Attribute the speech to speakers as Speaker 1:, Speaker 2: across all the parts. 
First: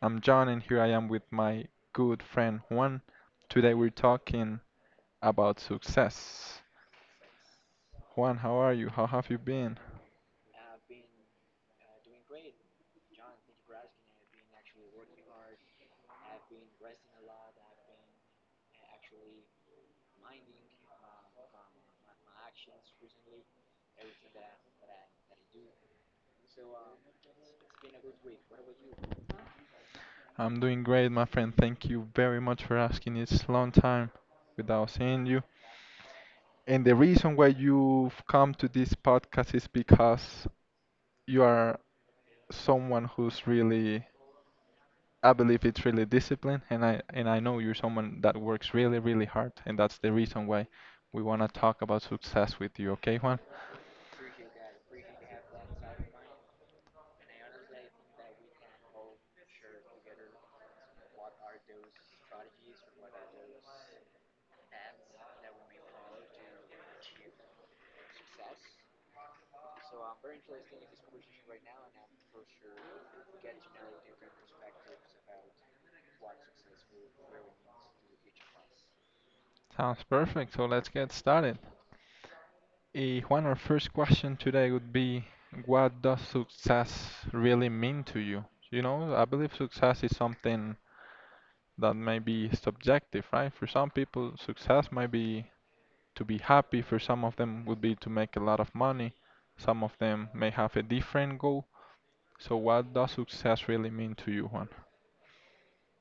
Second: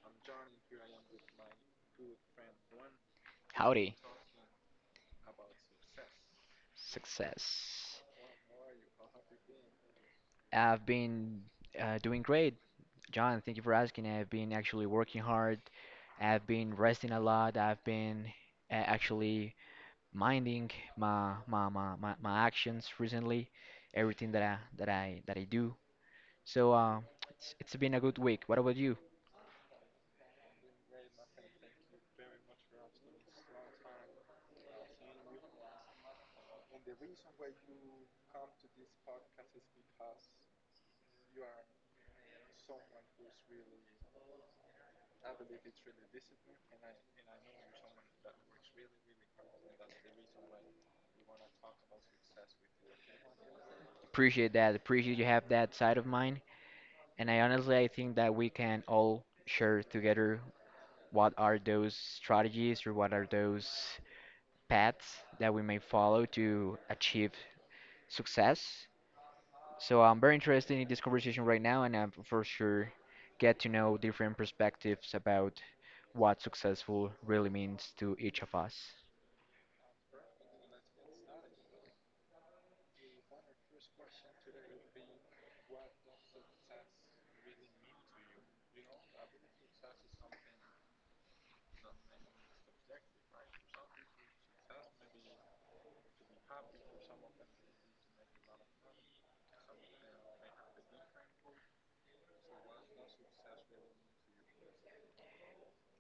Speaker 1: I'm John, and here I am with my good friend Juan. Today, we're
Speaker 2: Howdy.
Speaker 1: talking about success.
Speaker 2: Success.
Speaker 1: Juan, how are you? How have you been?
Speaker 2: I've been doing great, John. Thank you for asking. I've been actually working hard. I've been resting a lot. I've been actually minding my actions recently, everything that I do. So it's been a good week. What about you?
Speaker 1: I'm doing great, my friend. Thank you very much for asking. It's long time without seeing you. And the reason why you've come to this podcast is because you are someone who's really, I believe it's really discipline, and I know you're someone that works really, really hard, and that's the reason why we want to talk about success with you. Okay, Juan?
Speaker 2: Appreciate that. Appreciate you have that side of mine. And I honestly I think that we can all share together what are those strategies or what are those paths that we may follow to achieve success. So I'm very interested in this conversation right now, and I'm for sure get to know different perspectives about what successful really means to each of us.
Speaker 1: Sounds perfect. So let's get started. Juan, our first question today would be, what does success really mean to you? You know, I believe success is something that may be subjective, right? For some people, success might be to be happy. For some of them, would be to make a lot of money. Some of them may have a different goal. So, what does success really mean to you, Juan?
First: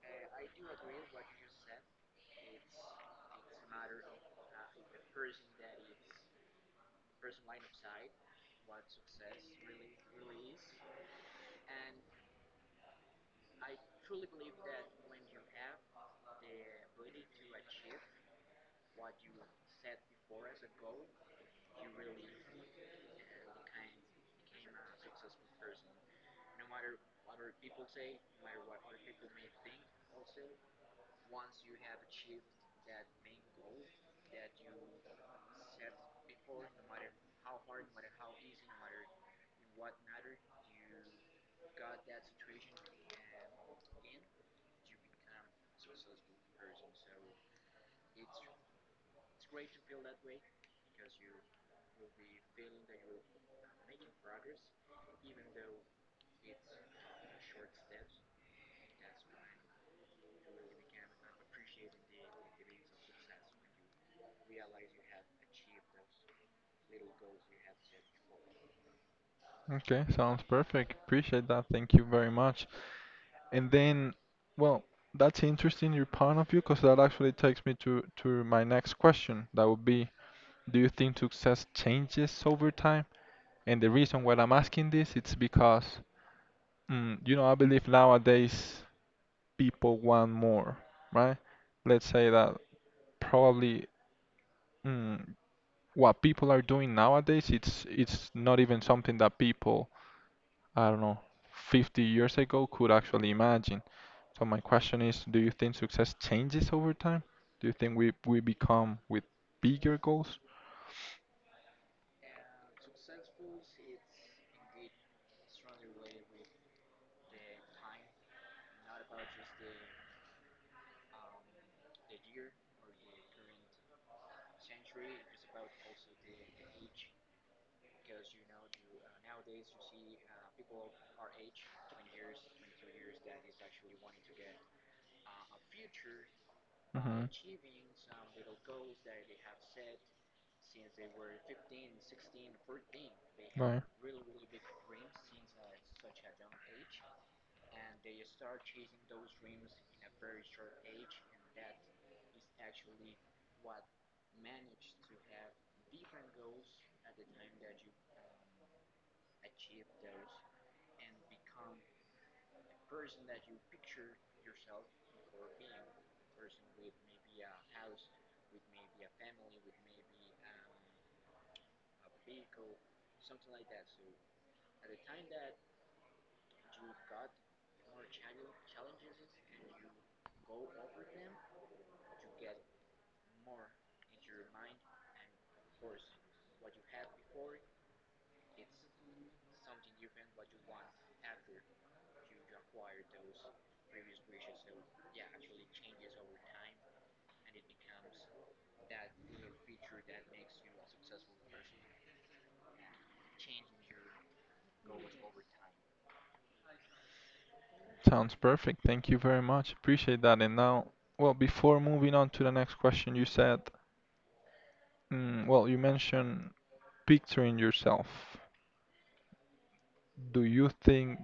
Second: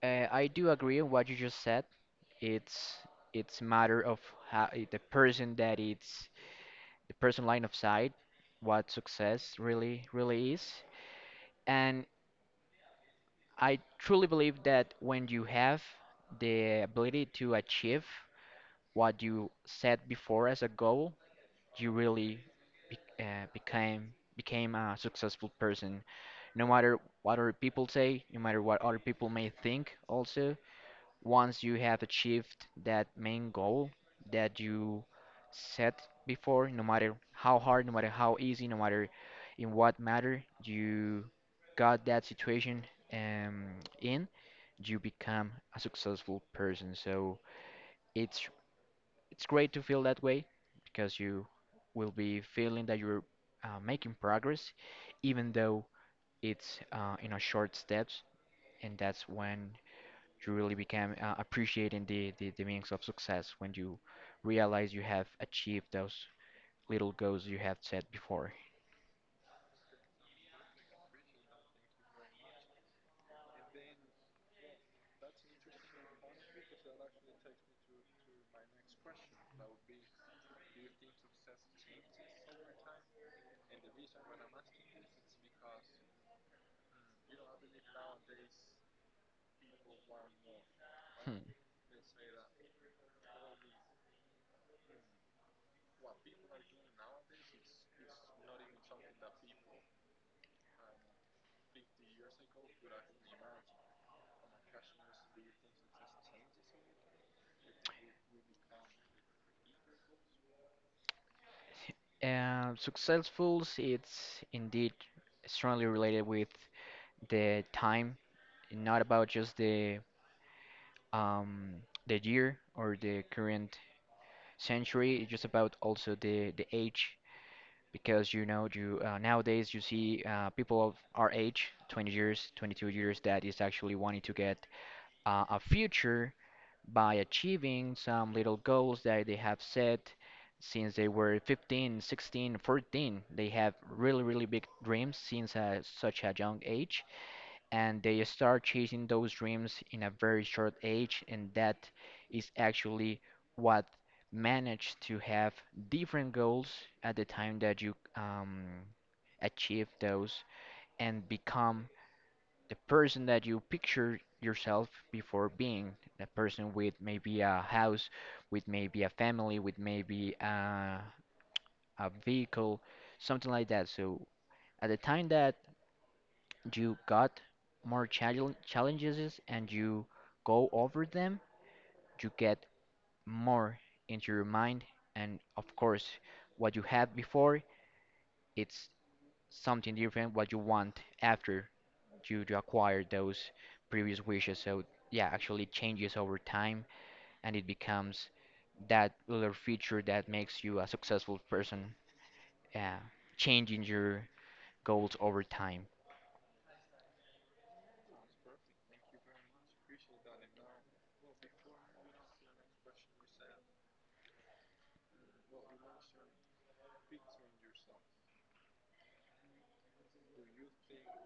Speaker 2: I do agree on what you just said. It's it's matter of how, the person that it's the person line of sight, what success really is, and I truly believe that when you have the ability to achieve what you set before as a goal, you really be, became a successful person. No matter what other people say, no matter what other people may think, also, once you have achieved that main goal that you set before, no matter how hard, no matter how easy, no matter in what matter, you got that situation um, in, you become a successful person. So it's it's great to feel that way because you will be feeling that you're making progress, even though it's in a short steps, and that's when you really become appreciating the meanings of success when you realize you have achieved those little goals you have set before.
Speaker 1: Okay, sounds perfect. Appreciate that. Thank you very much. And then, well, that's interesting your point of view because that actually takes me to my next question. That would be, do you think success changes over time? And the reason why I'm asking this, it's because, you know, I believe nowadays people want more, right?
Speaker 2: Hmm.
Speaker 1: Let's say that probably, mm, what people are doing nowadays, it's not even something that people, I don't know, 50 years ago could actually imagine. So my question is, do you think success changes over time? Do you think we become with bigger goals?
Speaker 2: Successful, it's indeed strongly related with the time, not about just um, the year or the current century. It's just about also the age because you know you nowadays you see people of our age, 20 years, 22 years, that is actually wanting to get a future by
Speaker 1: hmm
Speaker 2: achieving some little goals that they have set since they were 15, 16, 14. They have
Speaker 1: Right.
Speaker 2: really big dreams since such a young age and they start chasing those dreams in a very short age and that is actually what managed to have different goals at the time that you achieve those and become the person that you picture yourself before being a person with maybe a house with maybe a family with maybe a vehicle something like that so at the time that you got more challenges and you go over them, you get more into your mind. And of course, what you had before, it's something different what you want after you acquire those previous wishes. So yeah, actually it changes over time and it becomes that little feature that makes you a successful person, uh, changing your goals over time.
Speaker 1: Sounds perfect. Thank you very much. Appreciate that. And now, well, before moving on to the next question, you said, well, you mentioned picturing yourself. Do you think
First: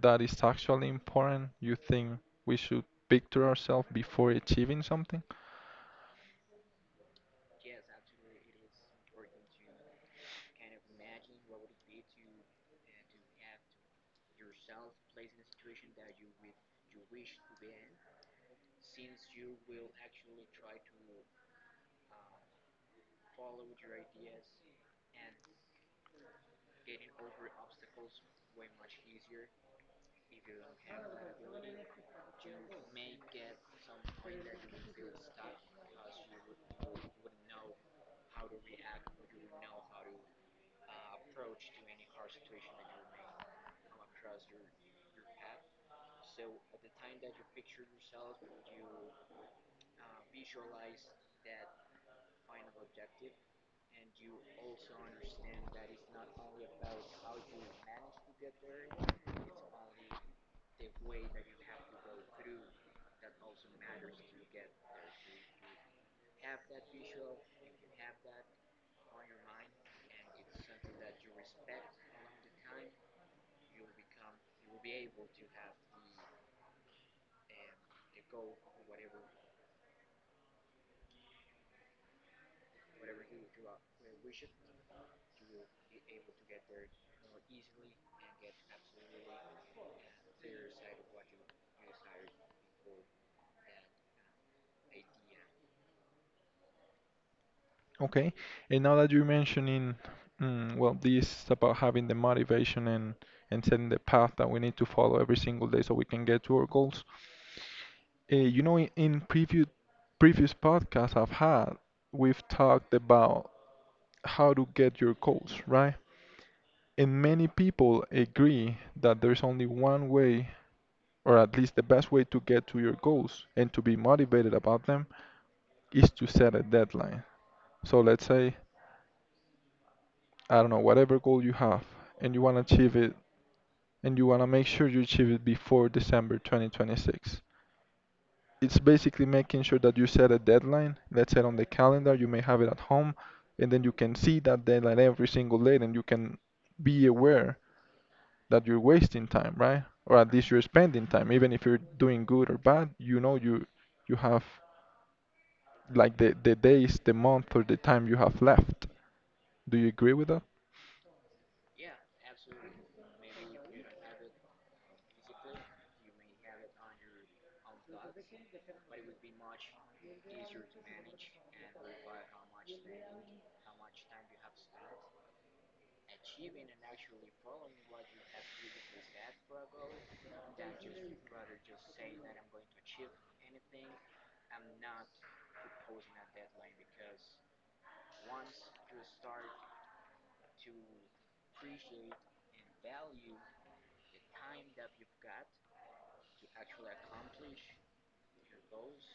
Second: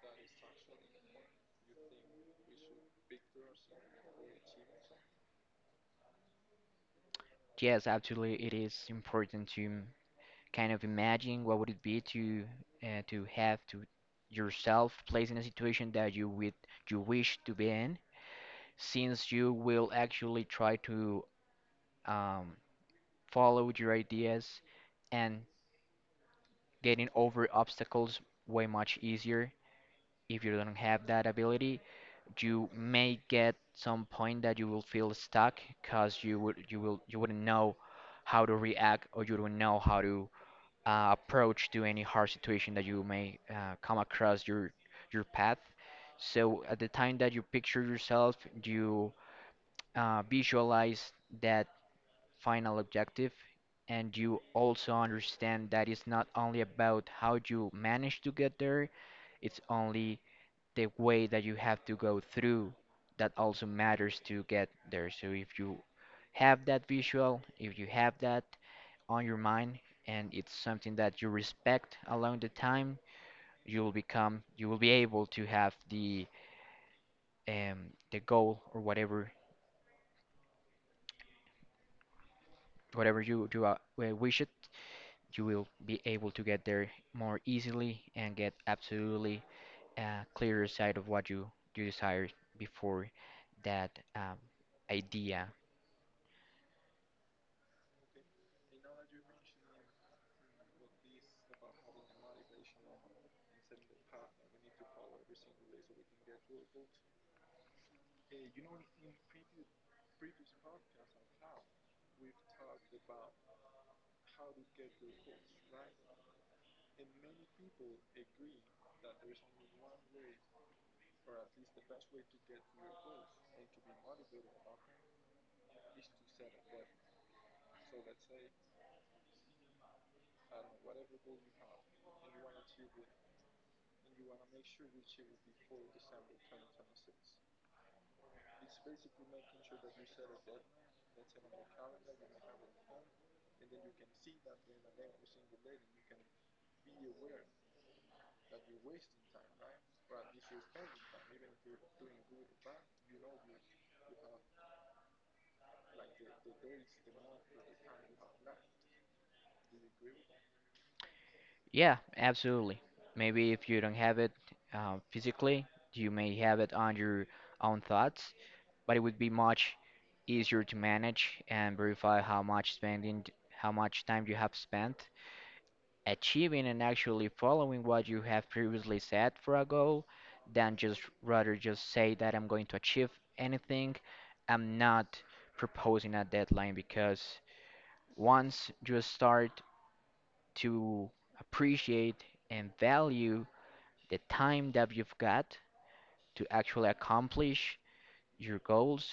Speaker 1: that is actually important? You think we should picture ourselves before achieving something?
Speaker 2: Yes, absolutely, it is important to kind of imagine what would it be to have to yourself placed in a situation that you wish to be in, since you will actually try to um, follow your ideas and getting over obstacles way much easier. If you don't have that ability, you may get some point that you will feel stuck because you wouldn't know how to react or you don't know how to approach to any hard situation that you may come across your path. So at the time that you picture yourself, you visualize that final objective, and you also understand that it's not only about how you manage to get there, it's only the way that you have to go through that also matters to get there. So if you have that visual, if you have that, on your mind and it's something that you respect along the time, you will be able to have the goal or whatever you do wish it, you will be able to get there more easily and get absolutely a clearer sight of what you desire before that idea.
Speaker 1: Okay. And now that you're mentioning, well, this about having the motivation and setting the path that we need to follow every single day so we can get to our goals. You know, in previous podcasts I've had, we've talked about how to get your goals, right? And many people agree that there's only one way, or at least the best way to get to your goals and to be motivated about them, is to set a deadline. So let's say, I don't know, whatever goal you have and you want to achieve it and you want to make sure you achieve it before December 2026. It's basically making sure that you set a deadline, let's say on the calendar, you may have it at home, and then you can see that deadline every single day and you can be aware that you're wasting time, right? Or at least you're spending time, even if you're doing good or bad, you know you you have like the days, the month, or the time you have left. Do you agree with that?
Speaker 2: Yeah, absolutely. Maybe if you don't have it physically, you may have it on your own thoughts but it would be much easier to manage and verify how much spending, how much time you have spent achieving and actually following what you have previously set for a goal than just rather just say that I'm going to achieve anything. I'm not proposing a deadline because once you start to appreciate and value the time that you've got to actually accomplish your goals,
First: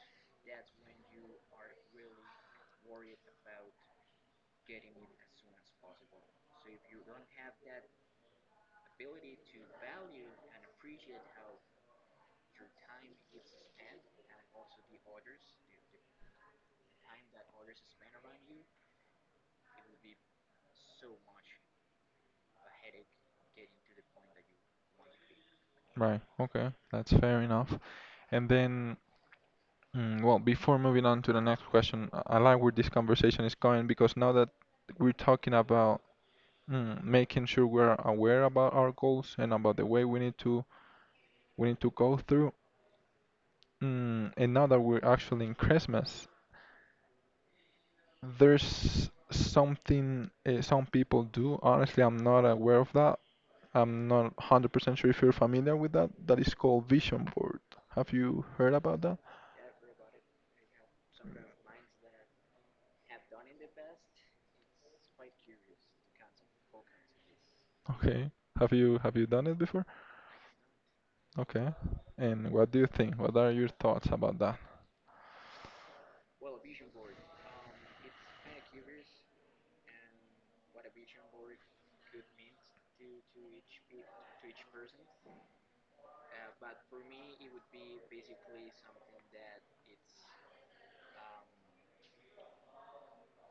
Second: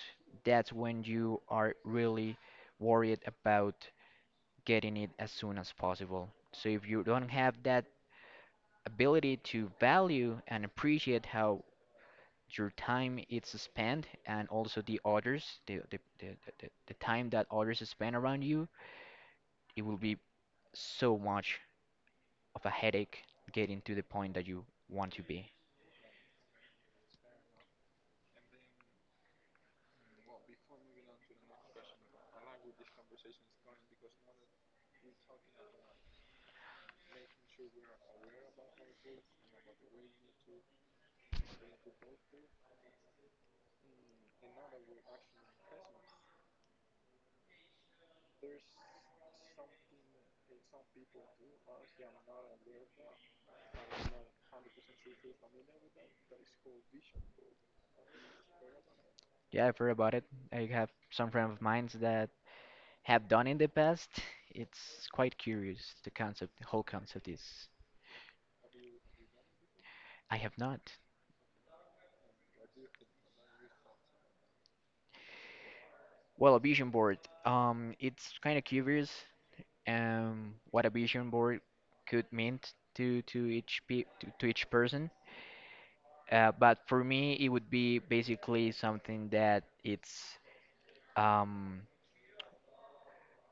Speaker 2: that's when you are really worried about getting it as soon as possible. So if you don't have that ability to value and appreciate how your time is spent and also the others, the time that others spend around you, it will be so much of a headache getting to the point that you want to be.
Speaker 1: Right. Okay, that's fair enough. And then, well, before moving on to the next question, I like where this conversation is going because now that we're talking about, making sure we're aware about our goals and about the way we need to go through, and now that we're actually in Christmas, there's something some people do. Honestly, I'm not aware of that, I'm not 100% sure if you're familiar with that. That is called vision board. Have you heard about that?
Speaker 2: Yeah, I've heard about it. I have some friends of mine that have done in the past, it's quite curious. The concept, the whole concept is.
Speaker 1: Okay. Have you done it before?
Speaker 2: I have not.
Speaker 1: Okay. And what do you think? What are your thoughts about that?
Speaker 2: Well, a vision board. It's kind of curious. What a vision board could mean to each to each person. But for me, it would be basically something that it's um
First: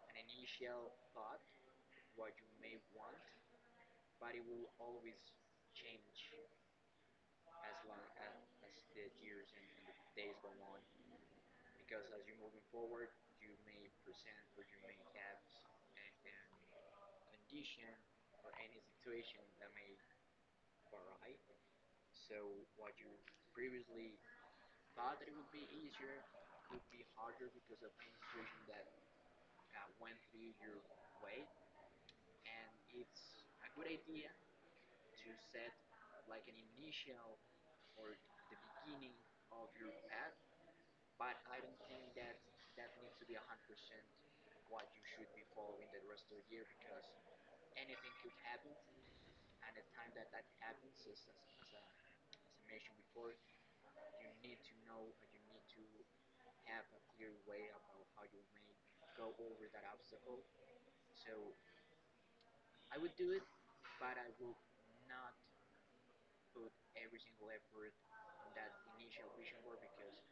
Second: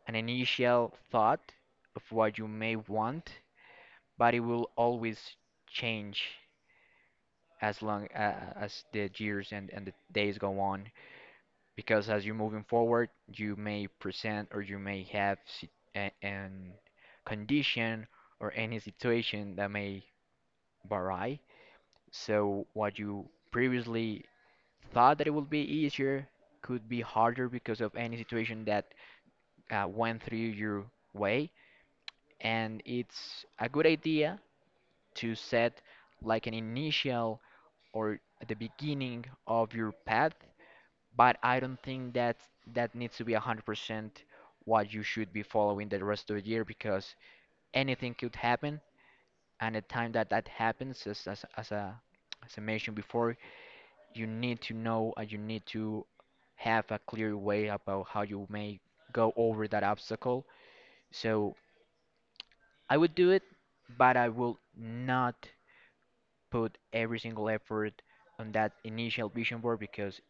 Speaker 2: an initial thought of what you may want, but it will always change as long as the years and the days go on. Because as you're moving forward, you may present or you may have an condition or any situation that may vary. So what you previously thought that it would be easier could be harder because of any situation that went through your way. And it's a good idea to set like an initial or at the beginning of your path but I don't think that that needs to be 100% what you should be following the rest of the year because anything could happen. And the time that that happens, as I mentioned before, you need to know and you need to have a clear way about how you may go over that obstacle. So I would do it, but I will not put every single effort on that initial vision board because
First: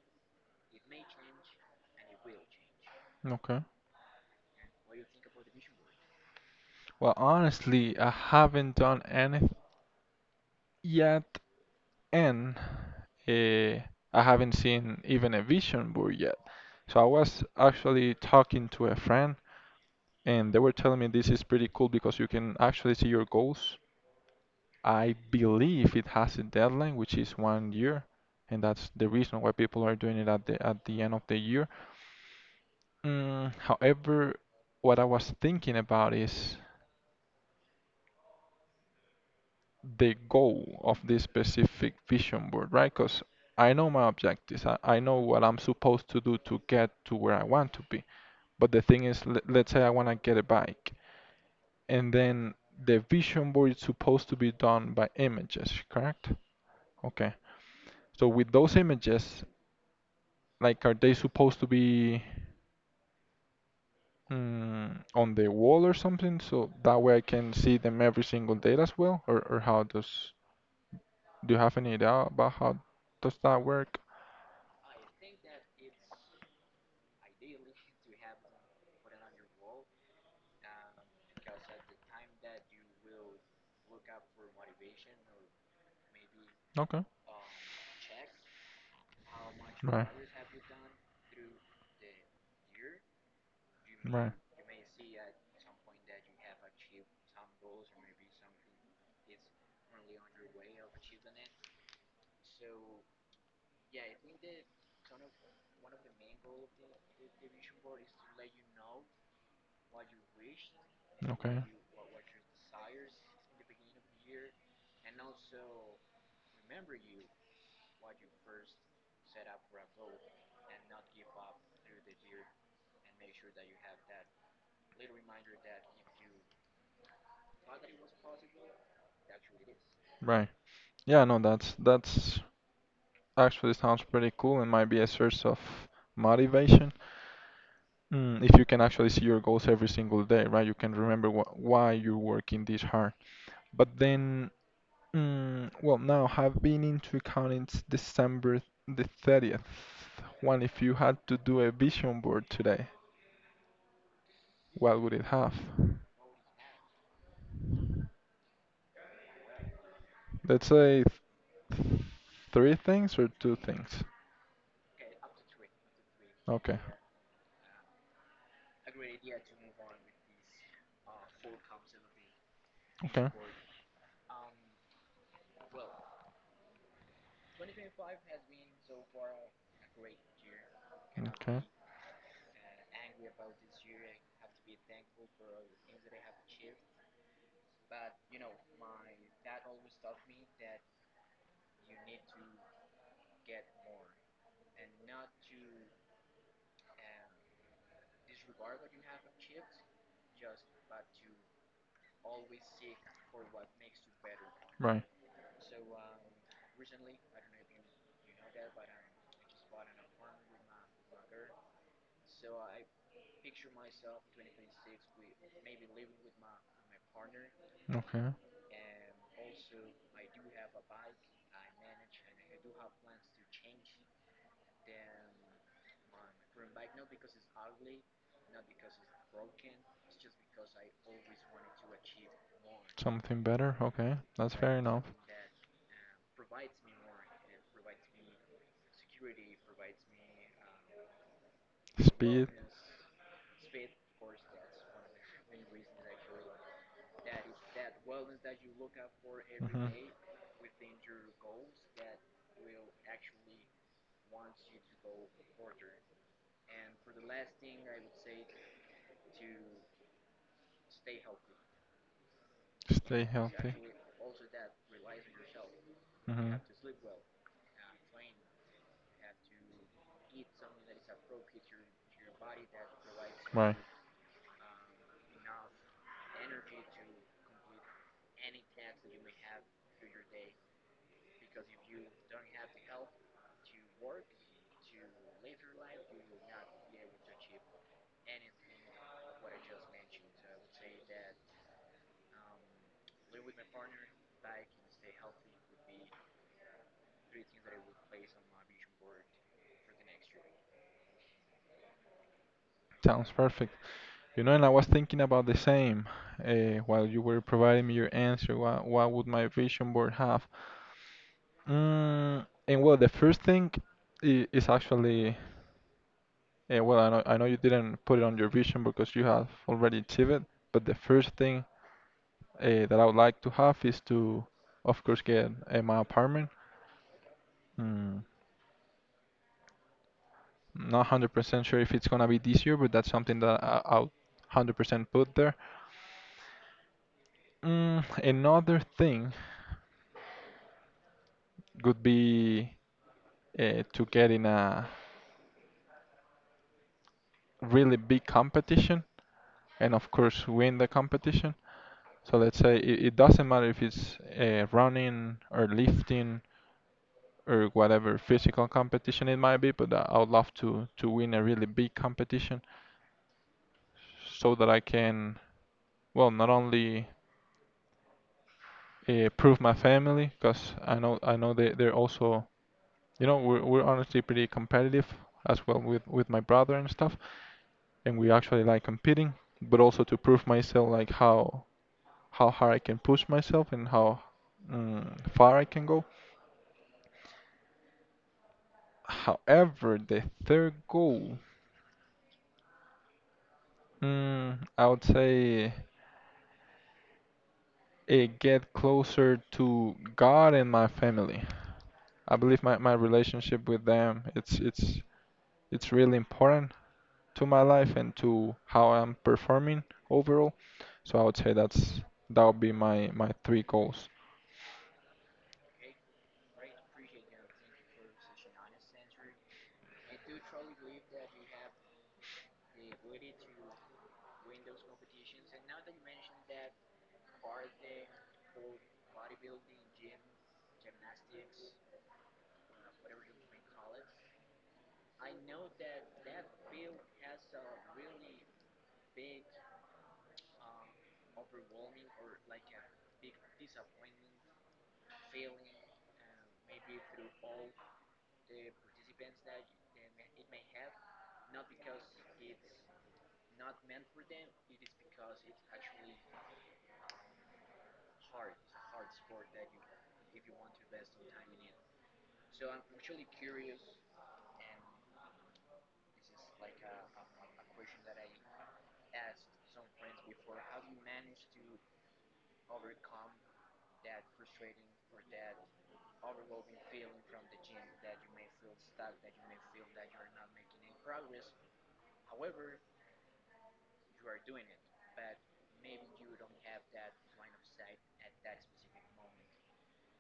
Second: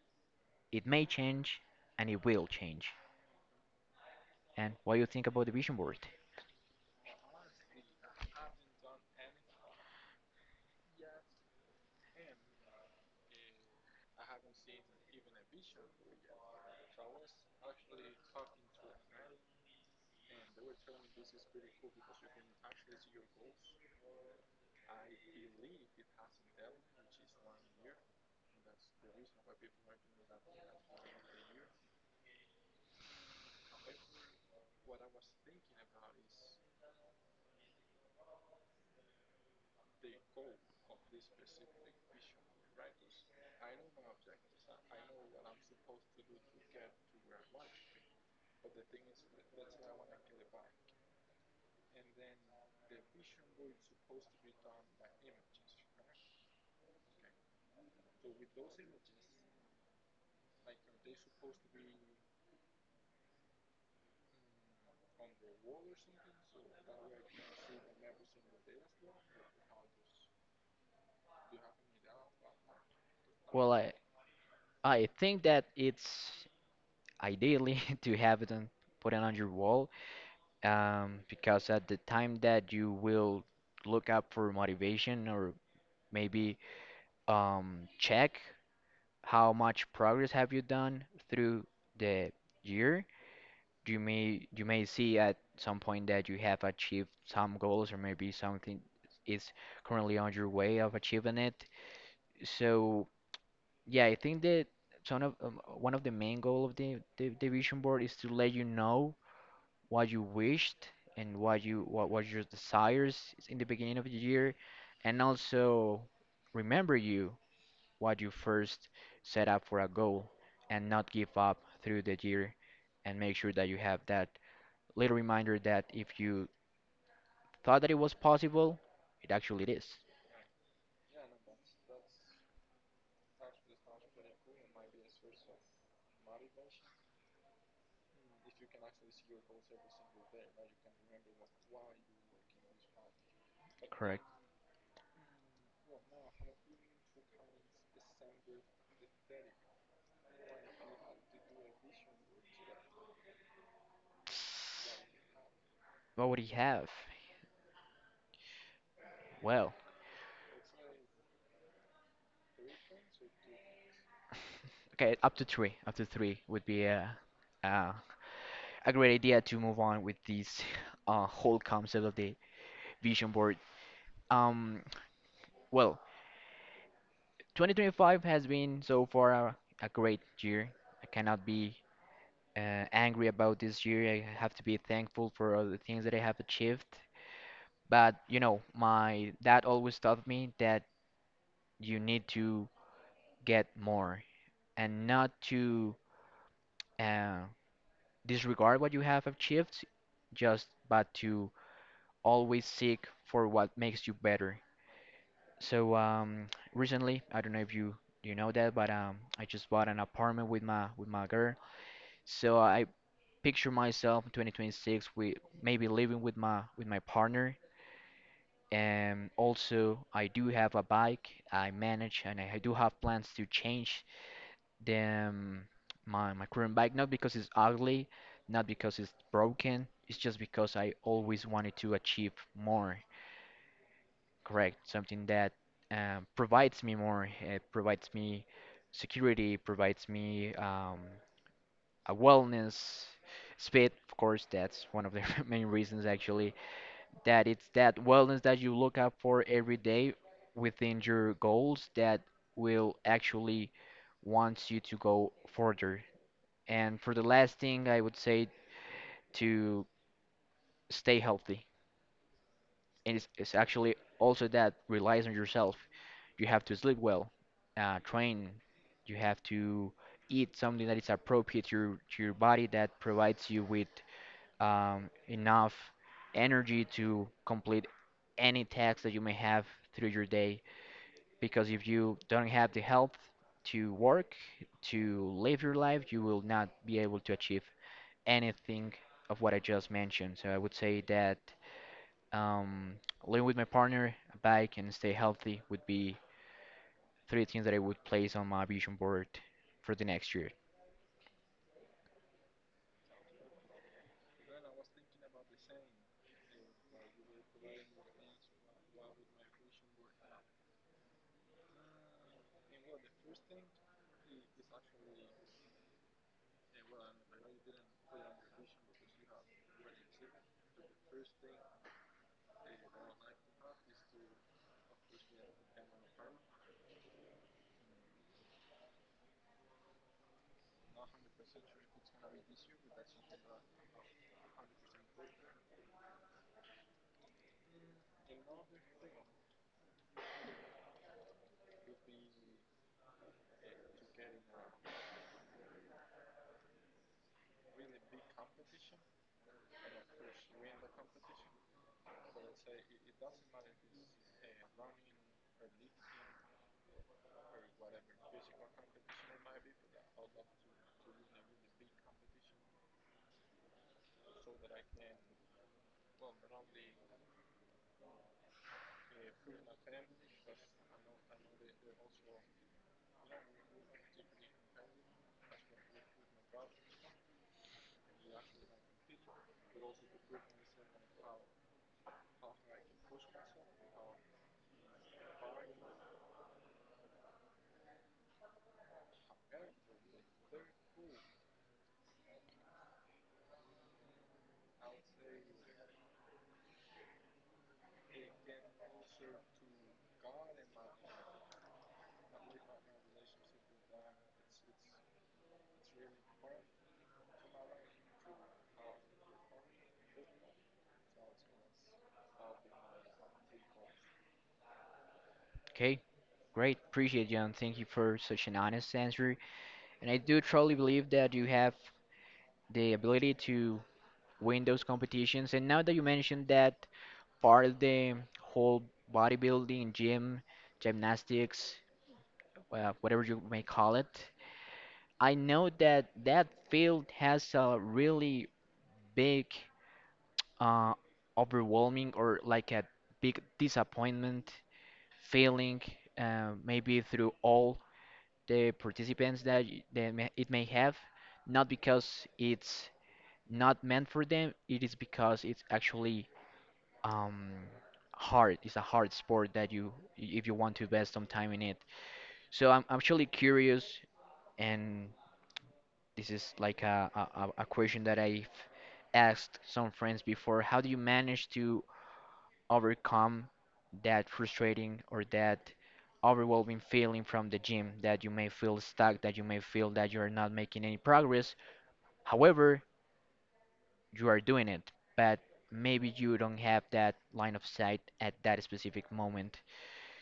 Speaker 2: it may change and it will change.
Speaker 1: Okay.
Speaker 2: And what do you think about the vision board?
Speaker 1: Well, honestly, I haven't done anything yet, and uh, I haven't seen even a vision board yet. So I was actually talking to a friend, and they were telling me this is pretty cool because you can actually see your goals. I believe it has a deadline, which is 1 year, and that's the reason why people are doing it at the end of the year. However, what I was thinking about is the goal of this specific vision board, right? Because I know my objectives. I know what I'm supposed to do to get to where I want to be. But the thing is, let's say I want to get a bike, and then the vision board is supposed to be done by images, correct? Okay. So with those images, like, are they supposed to be, on the wall or something? So that way I can see them every single day as well? Or how does, do you have any idea about how does that
Speaker 2: Well,
Speaker 1: work?
Speaker 2: I think that it's ideally to have it on, put it on your wall, because at the time that you will look up for motivation or maybe
Speaker 1: Okay.
Speaker 2: check how much
Speaker 1: Right.
Speaker 2: progress have you done through the year,
Speaker 1: Right.
Speaker 2: you may see at some point that you have achieved some goals or maybe something is currently on your way of achieving it. So yeah, I think that one of the main goal of the vision board is to let you know what you wished and
Speaker 1: Okay.
Speaker 2: what was your desires in the beginning of the year, and also remember you what you first set up for a goal and not give up through the year, and make sure that you have that little reminder that if you thought that it was possible, it actually is.
Speaker 1: Right. Yeah, no, that's actually sounds pretty cool and might be a source of motivation. If you can actually see your goals every single day, right? You can remember wh why you're working this hard. But
Speaker 2: Correct.
Speaker 1: then, well, now I've been into accounting since December the 30th. Juan, if you had to do a vision board today, what would it have?
Speaker 2: What would he have? Well.
Speaker 1: Let's say th- three things or two things.
Speaker 2: Okay, up to three. Up to three would
Speaker 1: Okay.
Speaker 2: be uh, a great idea to move on with this whole concept of the vision
Speaker 1: Okay.
Speaker 2: board. Um, well, 2025 has been so far a great year. I cannot
Speaker 1: Okay.
Speaker 2: be angry about this year. I have to be thankful for all the things that I have achieved. But you know, my dad always taught me that you need to get more and not to uh, disregard what you have achieved, just but to always seek for what makes you better.
Speaker 1: Right.
Speaker 2: So recently, I don't know if you know that, but I just bought an apartment with my girl. So I picture myself in 2026 with maybe living with my partner.
Speaker 1: Okay.
Speaker 2: And also, I do have a bike. I manage, and I do have plans to change the um, my my current bike. Not because it's ugly, not because it's broken. It's just because I always wanted to achieve more.
Speaker 1: Something better. Okay. That's fair
Speaker 2: Correct.
Speaker 1: enough.
Speaker 2: Something that provides me more. It provides me security, provides me a
Speaker 1: Speed.
Speaker 2: wellness. Speed, of course, that's one of the main reasons actually. That it's that wellness that you look out for every
Speaker 1: hmm
Speaker 2: day within your goals that will actually wants you to go further. And for the last thing, I would say to stay healthy. And
Speaker 1: Stay
Speaker 2: it's
Speaker 1: healthy.
Speaker 2: actually also that relies on yourself. You
Speaker 1: hmm
Speaker 2: have to sleep well, train. You have to eat something that is appropriate to your body that provides you
Speaker 1: Right.
Speaker 2: with enough energy to complete any tasks that you may have through your day. Because if you don't have the health to work, to live your life, you will not be able to achieve anything of what I just mentioned. So I would say that um, living with my partner, a bike, and stay healthy would be three things that I would place on my vision board for the next year.
Speaker 1: Sounds perfect. You know, and I was thinking about the same, while you were providing me your answer. What would my vision board have? And well, the first thing is actually, well, I know you didn't put it on your vision because you have already achieved it, but the first thing that I would like to have is to, of course, get my apartment. Mm, Not 100% sure if it's gonna be this year, but that's something that I'll 100% put there. Another thing would be to get in a really big competition and, of course, win the competition. So let's say it doesn't matter if it's running or lifting or whatever physical competition it might be, but I would love to win a really big competition so that I can, well, not only prove my family, because I know they they're also, you know, we're honestly pretty competitive as well with my brother and stuff. And we actually like competing, but also to prove myself like how hard I can push myself and how, far I can go. However, the third goal, I would say it get closer to God and my family. I believe my relationship with them it's it's really important to my life and to how I'm performing overall. So I would say that's that would be my three goals.
Speaker 2: Okay, great. Appreciate you, and thank you for such an honest answer. And I do truly believe that you have the ability to win those competitions. And now that you mentioned that part of the whole bodybuilding, gym, gymnastics, whatever you may call it, I know that that field has a really big uh, overwhelming or like a big disappointment failing maybe through all the participants that they may, it may have, not because it's not meant for them, it is because it's actually um, hard. It's a hard sport that you, if you want to invest some time in it. So I'm actually curious, and this is like a question that I've asked some friends before. How do you manage to overcome that frustrating or that overwhelming feeling from the gym that you may feel stuck, that you may feel that you are not making any progress. However, you are doing it, but maybe you don't have that line of sight at that specific moment.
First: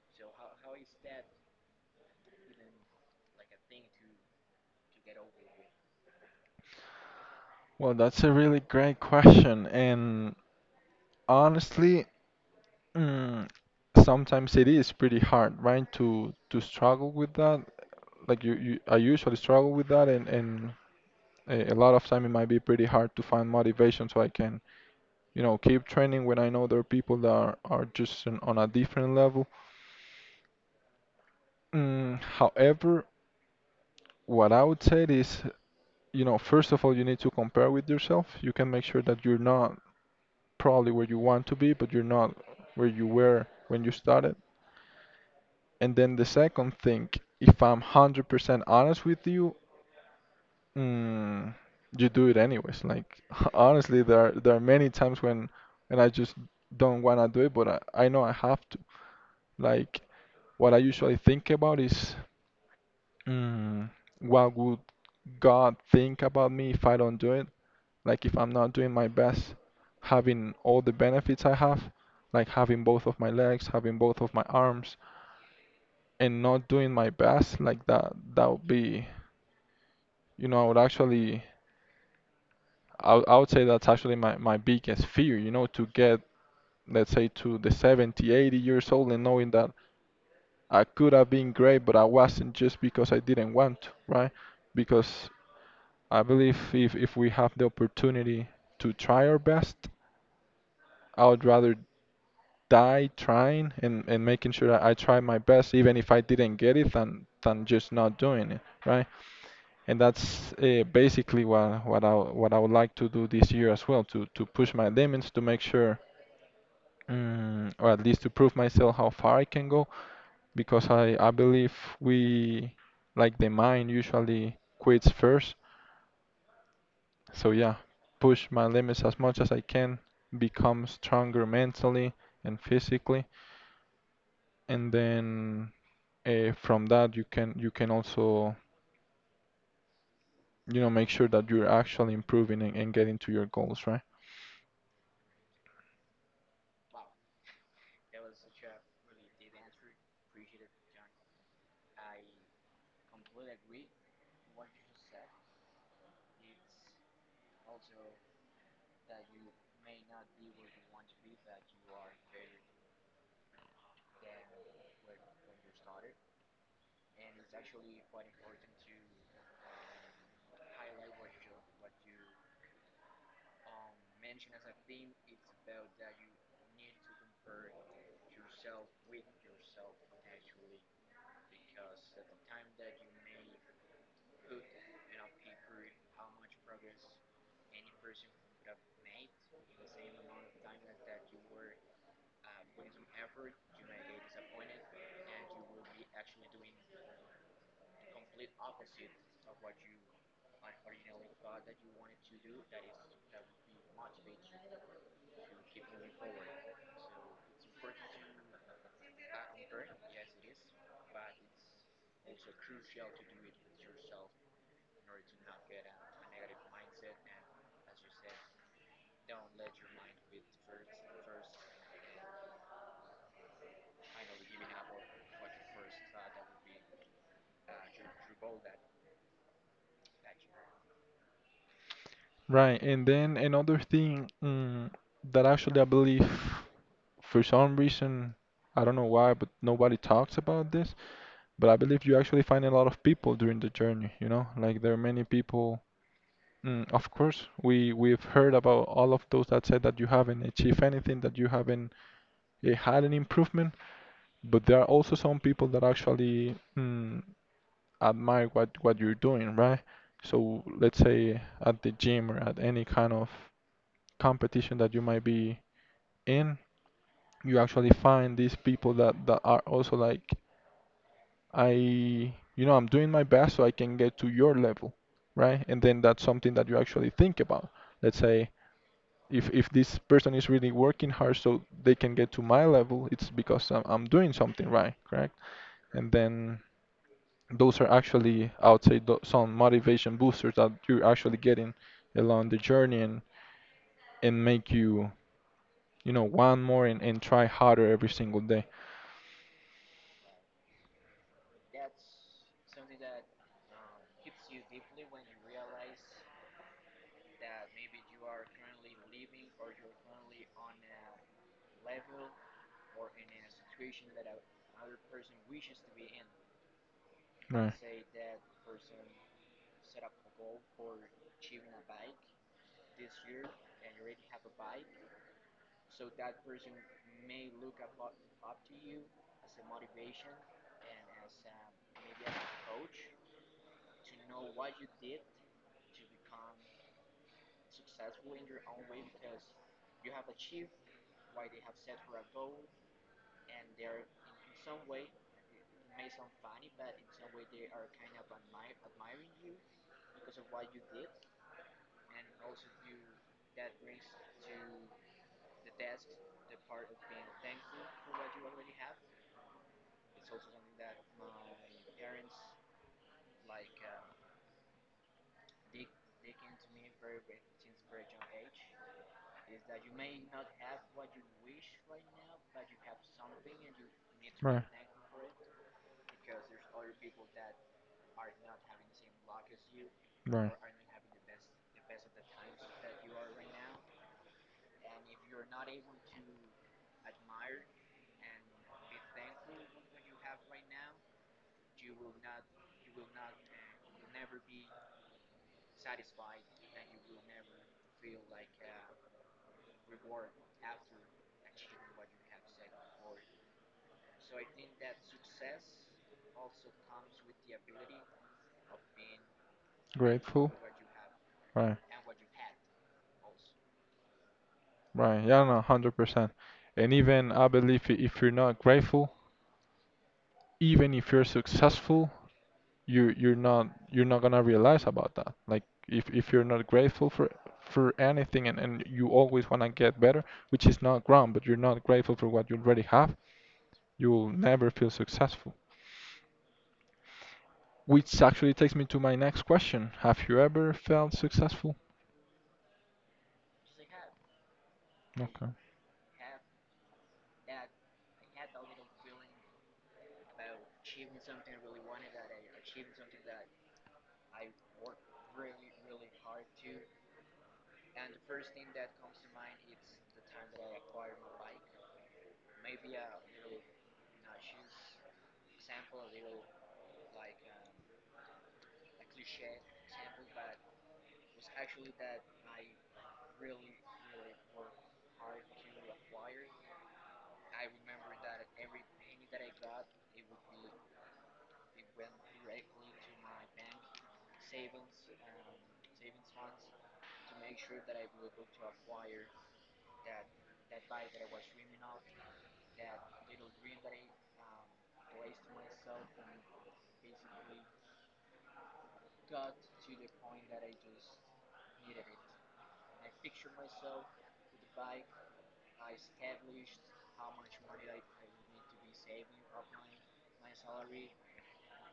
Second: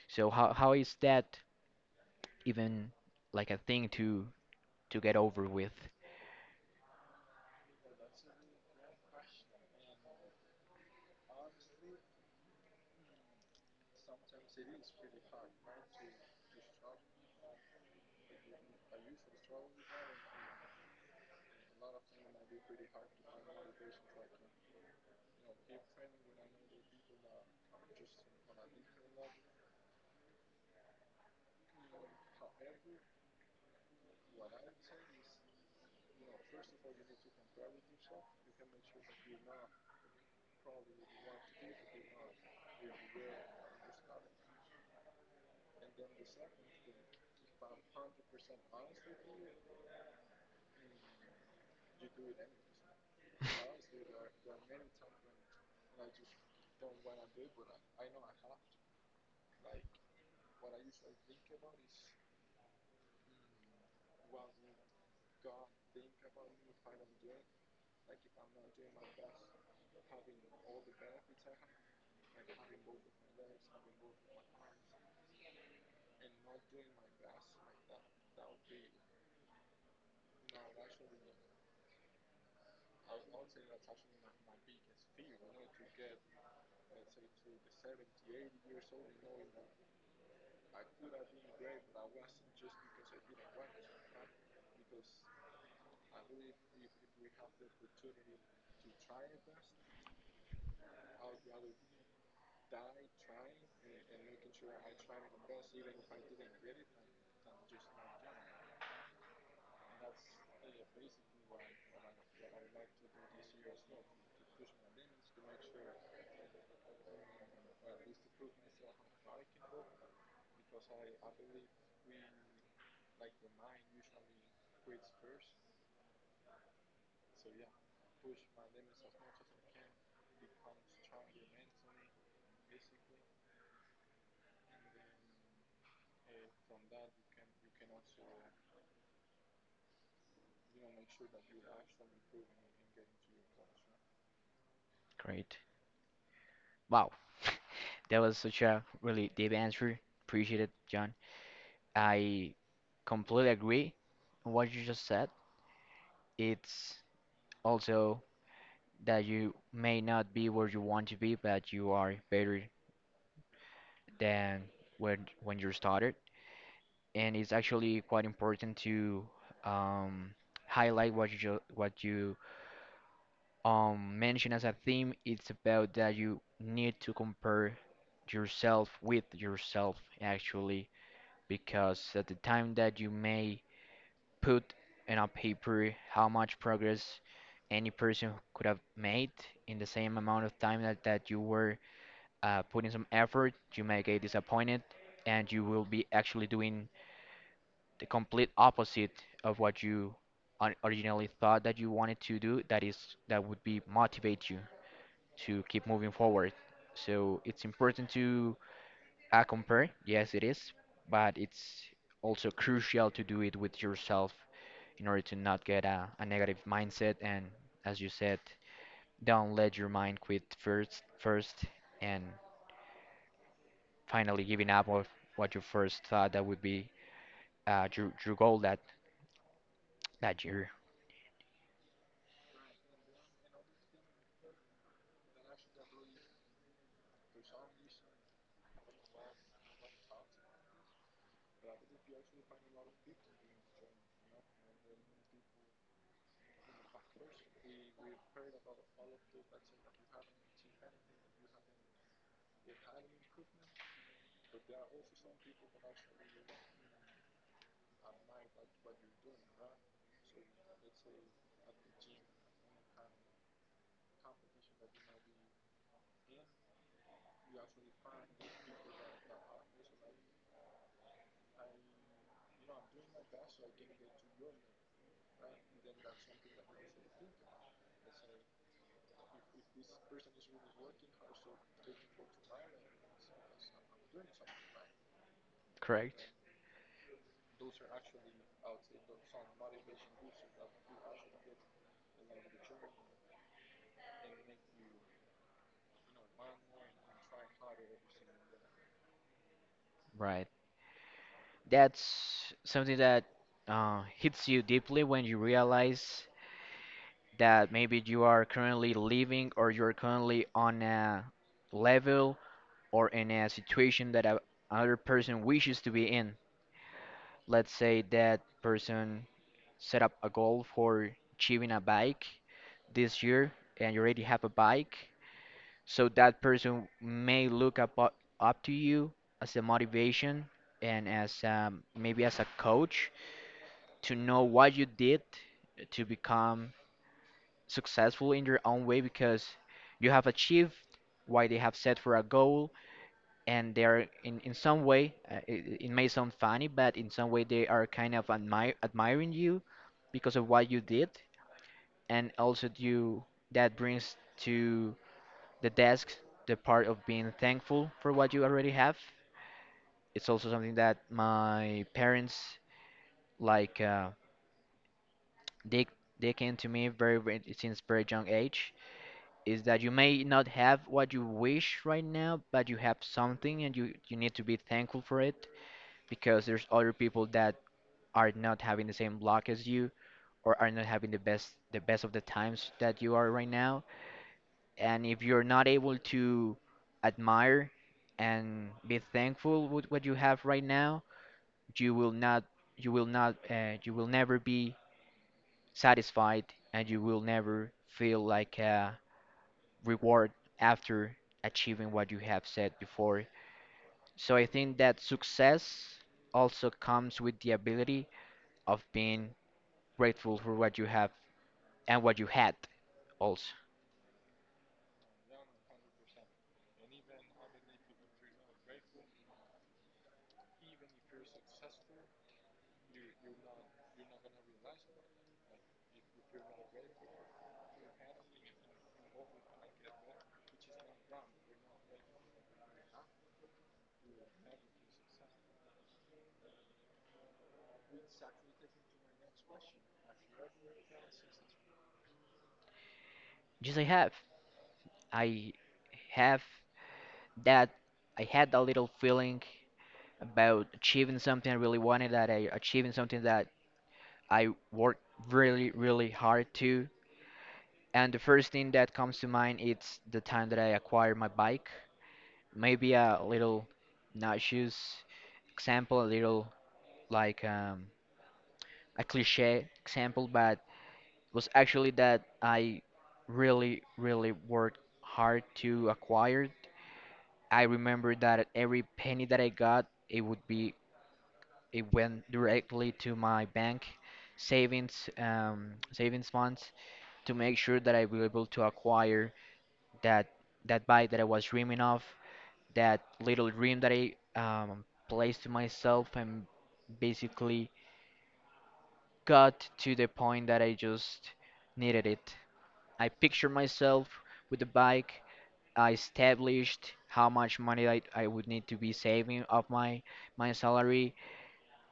Speaker 2: So how is that even like a thing to get over with?
Speaker 1: Well, that's a really great question. And honestly, mm, sometimes it is pretty hard, right? To struggle with that. Like you, I usually struggle with that, and a lot of time it might be pretty hard to find motivation so I can, you know, keep training when I know there are people that are just on a different level. However, what I would say is, you know, first of all, you need to compare with yourself. You can make sure that you're not probably where you want to be, but you're not where you were when you started. And then the second thing, if I'm 100% honest with you, mm, you do it anyways. Like honestly, there are many times when I just don't want to do it, but I know I have to. Like what I usually think about is, Mm, what would God think about me if I don't do it? Like if I'm not doing my best, having all the benefits I have, like having both of my legs, having both of my arms, and not doing my best, like that, that would be, you know, I would actually, I would say that's actually my biggest fear, you know, to get, let's say, to the 70, 80 years old and knowing that I could have been great, but I wasn't just because I didn't want to, right? Because I believe if we have the opportunity to try our best, I would rather die trying and, making sure that I try my best, even if I didn't get it, than just not doing it, right? And that's basically what I would like to do this year as well, to push my limits to make sure. Or at least to prove myself how far I can go, because I believe we, like the mind, usually quits first. So yeah, push my limits as much as I can, become stronger mentally and physically, and then from that you can also make sure that you're actually improving and getting to your goals, right?
Speaker 2: Great. Wow. That was such a really deep answer. Appreciate it, John. I completely agree on what you just said. It's also, that you may not be where you want to be, but you are better than when you started. And it's actually quite important to um, highlight what you what you mentioned as a theme. It's about that you need to compare yourself with yourself actually, because at the time that you may put in a paper how much progress any person could have made in the same amount of time that you were putting some effort, you may get disappointed, and you will be actually doing the complete opposite of what you originally thought that you wanted to do. That is, that would be motivate you to keep moving forward. So it's important to compare. Yes, it is, but it's also crucial to do it with yourself in order to not get a negative mindset. And as you said, don't let your mind quit first. First, and finally giving up of what you first thought that would be your goal that, that year,
Speaker 1: Right, and then another thing that actually I believe for some reason, I don't know why, but nobody talks about this, but I believe you actually find a lot of people during the journey, you know? Like there are many people, of course, we've heard about all of those that said that you haven't achieved anything, that you haven't had an improvement, but there are also some people that actually admire what you're doing, right? So let's say at the gym or at any kind of competition that you might be in, you actually find these people that, that are also like, I, you know, I'm doing my best so I can get to your level, right? And then that's something that you actually think about. Let's say if this person is really working hard so they can get to my level, it's because I'm doing something right, correct? And
Speaker 2: correct?
Speaker 1: then those are actually, I would say, some motivation boosters that you're actually getting along the journey and make you, you know, want more and try harder every single day.
Speaker 2: Right. That's something that hits you deeply when you realize that maybe you are currently living or you're currently on a level or in a situation that another person wishes to be in.
Speaker 1: Right.
Speaker 2: Let's say that person set up a goal for achieving a bike this year and you already have a bike. So that person may look up up to you as a motivation and as maybe as a coach to know what you did to become successful in your own way because you have achieved what they have set for a goal and they're in some way it may sound funny but in some way they are kind of admiring you because of what you did and also you, that brings to the desk, the part of being thankful for what you already have. It's also something that my parents like dig dig into me since very young age. Is that you may not have what you wish right now, but you have something and you need to be
Speaker 1: Right.
Speaker 2: thankful for it because there's other people that are not having the same luck as you
Speaker 1: Right.
Speaker 2: or are not having the best of the times that you are right now. And if you're not able to admire and be thankful with what you have right now, you will not, you will not you will never be satisfied and you will never feel like a reward after achieving what you have said before. So I think that success also comes with the ability of being grateful
Speaker 1: Grateful.
Speaker 2: for what you have
Speaker 1: Right.
Speaker 2: and what you had also.
Speaker 1: Right. Yeah, no, 100%. And even I believe if you're not grateful, even if you're successful, you're not gonna realize about that. Like if you're not grateful for anything and you always wanna get better, which is not wrong, but you're not grateful for what you already have, you will never feel successful. Which actually takes me to my next question. Have you ever felt successful?
Speaker 2: just i have
Speaker 1: Okay.
Speaker 2: i have that, I had that little feeling about achieving something I really wanted, that I achieving something that I worked really, really hard to. And the first thing that comes to mind is the time that I acquired my bike. Maybe a little nauseous example, a little like a cliche example, but was actually that I really, really worked hard to acquire it. I remember that every penny that I got, it would be it went directly to my bank savings, savings funds to make sure that I will able to acquire that that bike that I was dreaming of, that little dream that I placed to myself, and basically got to the point that I just needed it. I pictured myself with the bike. I established how much money I would need to be saving of my salary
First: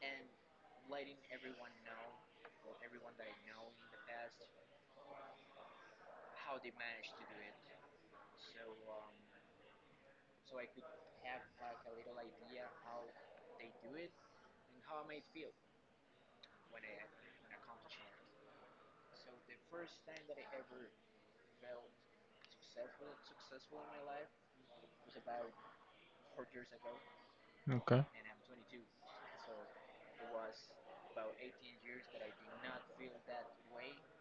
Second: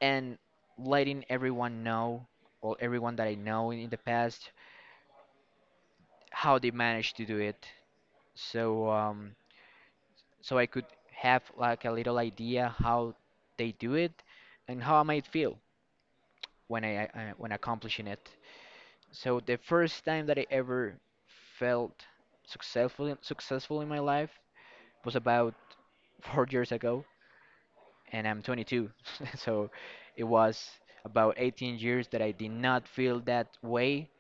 Speaker 2: and letting everyone know, or everyone that I know in the past, how they managed to do it. So so I could have like a little idea how they do it and how I might feel when I when accomplishing it. So the first time that I ever felt successful in my life was about 4 years ago,
Speaker 1: Okay.
Speaker 2: and I'm 22. So it was about 18 years that I did not feel that way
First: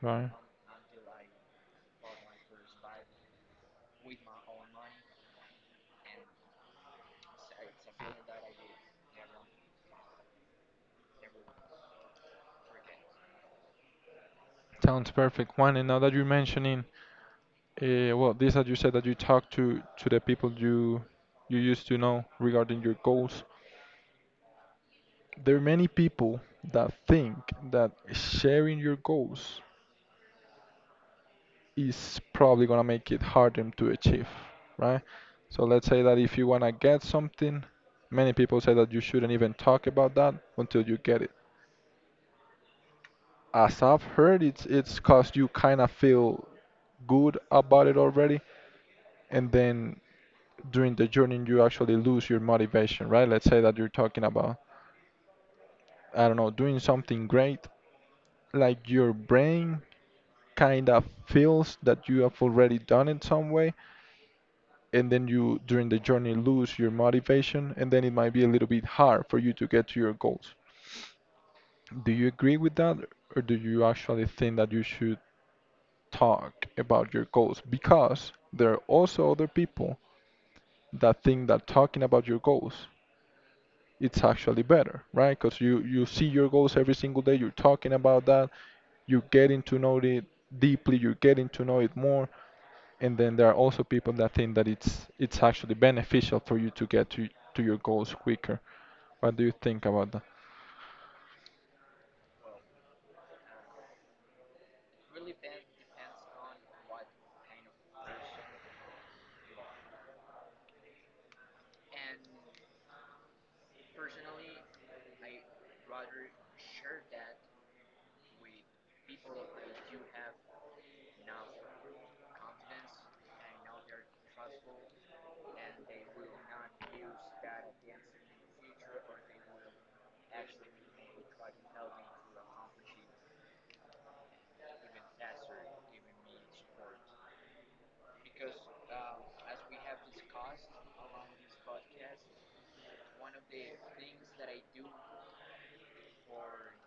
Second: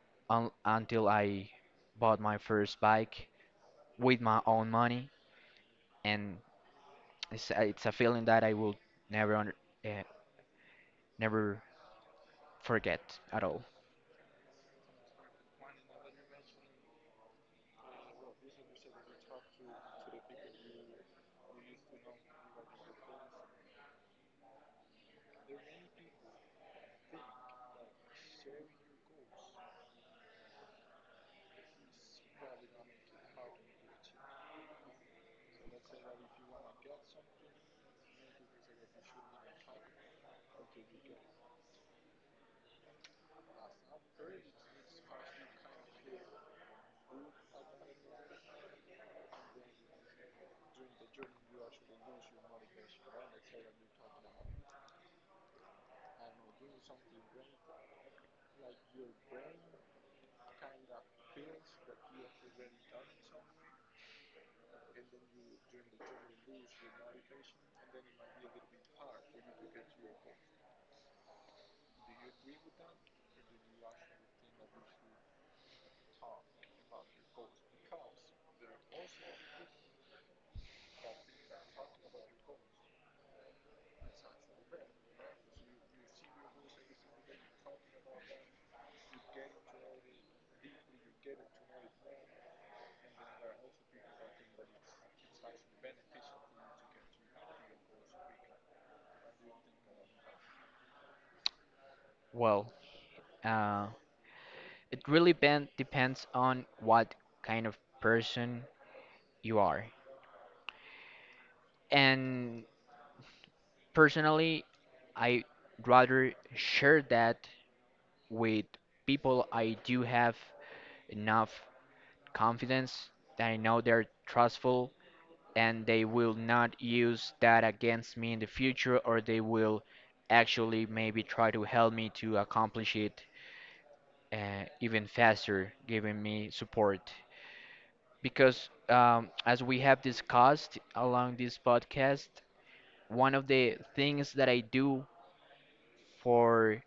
Speaker 1: Right.
Speaker 2: until I bought my first bike with my own money, and it's a feeling that I will never under, uh, never forget at all.
Speaker 1: Sounds perfect. One, and now that you're mentioning, well, this that you said that you talk to the people you used to know regarding your goals. There are many people that think that sharing your goals is probably gonna make it harder to achieve, right? So let's say that if you wanna get something, many people say that you shouldn't even talk about that until you get it as I've heard, it's cause you kind of feel good about it already, and then during the journey you actually lose your motivation, right? Let's say that you're talking about, I don't know, doing something great, like your brain kind of feels that you have already done it some way, and then you during the journey lose your motivation, and then it might be a little bit hard for you to get to your goals. Do you agree with that, or do you actually think that you should talk about your goals because there are also other people that think that talking about your goals it's actually better, right? Because you see your goals every single day. You're talking about that. You're getting to know it deeply. You're getting to know it more. And then there are also people that think that it's actually beneficial for you to get to your goals quicker. What do you think about that?
Speaker 2: Well, uh, it really depends on what kind of person you are, and personally, I rather share that with people I do have enough confidence that I know they're trustful and they will not use that against me in the future, or they will actually maybe try to help me to accomplish it even faster giving me support because as we have discussed along this podcast, one of the things that I do for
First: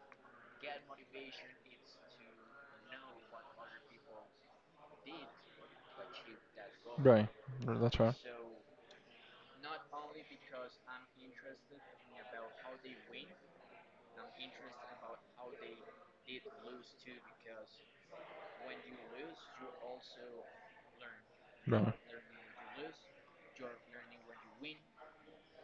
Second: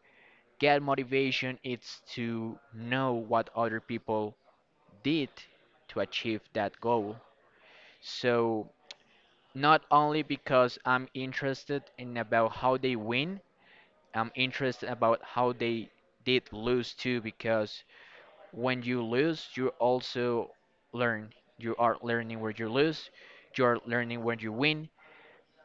Speaker 2: get motivation is to know what other people did to achieve that goal.
Speaker 1: Right. That's right.
Speaker 2: So not only because I'm interested in about how they win, I'm interested about how they did lose too, because when you lose, you also learn. You
Speaker 1: Right.
Speaker 2: are learning where you lose, you are learning when you win,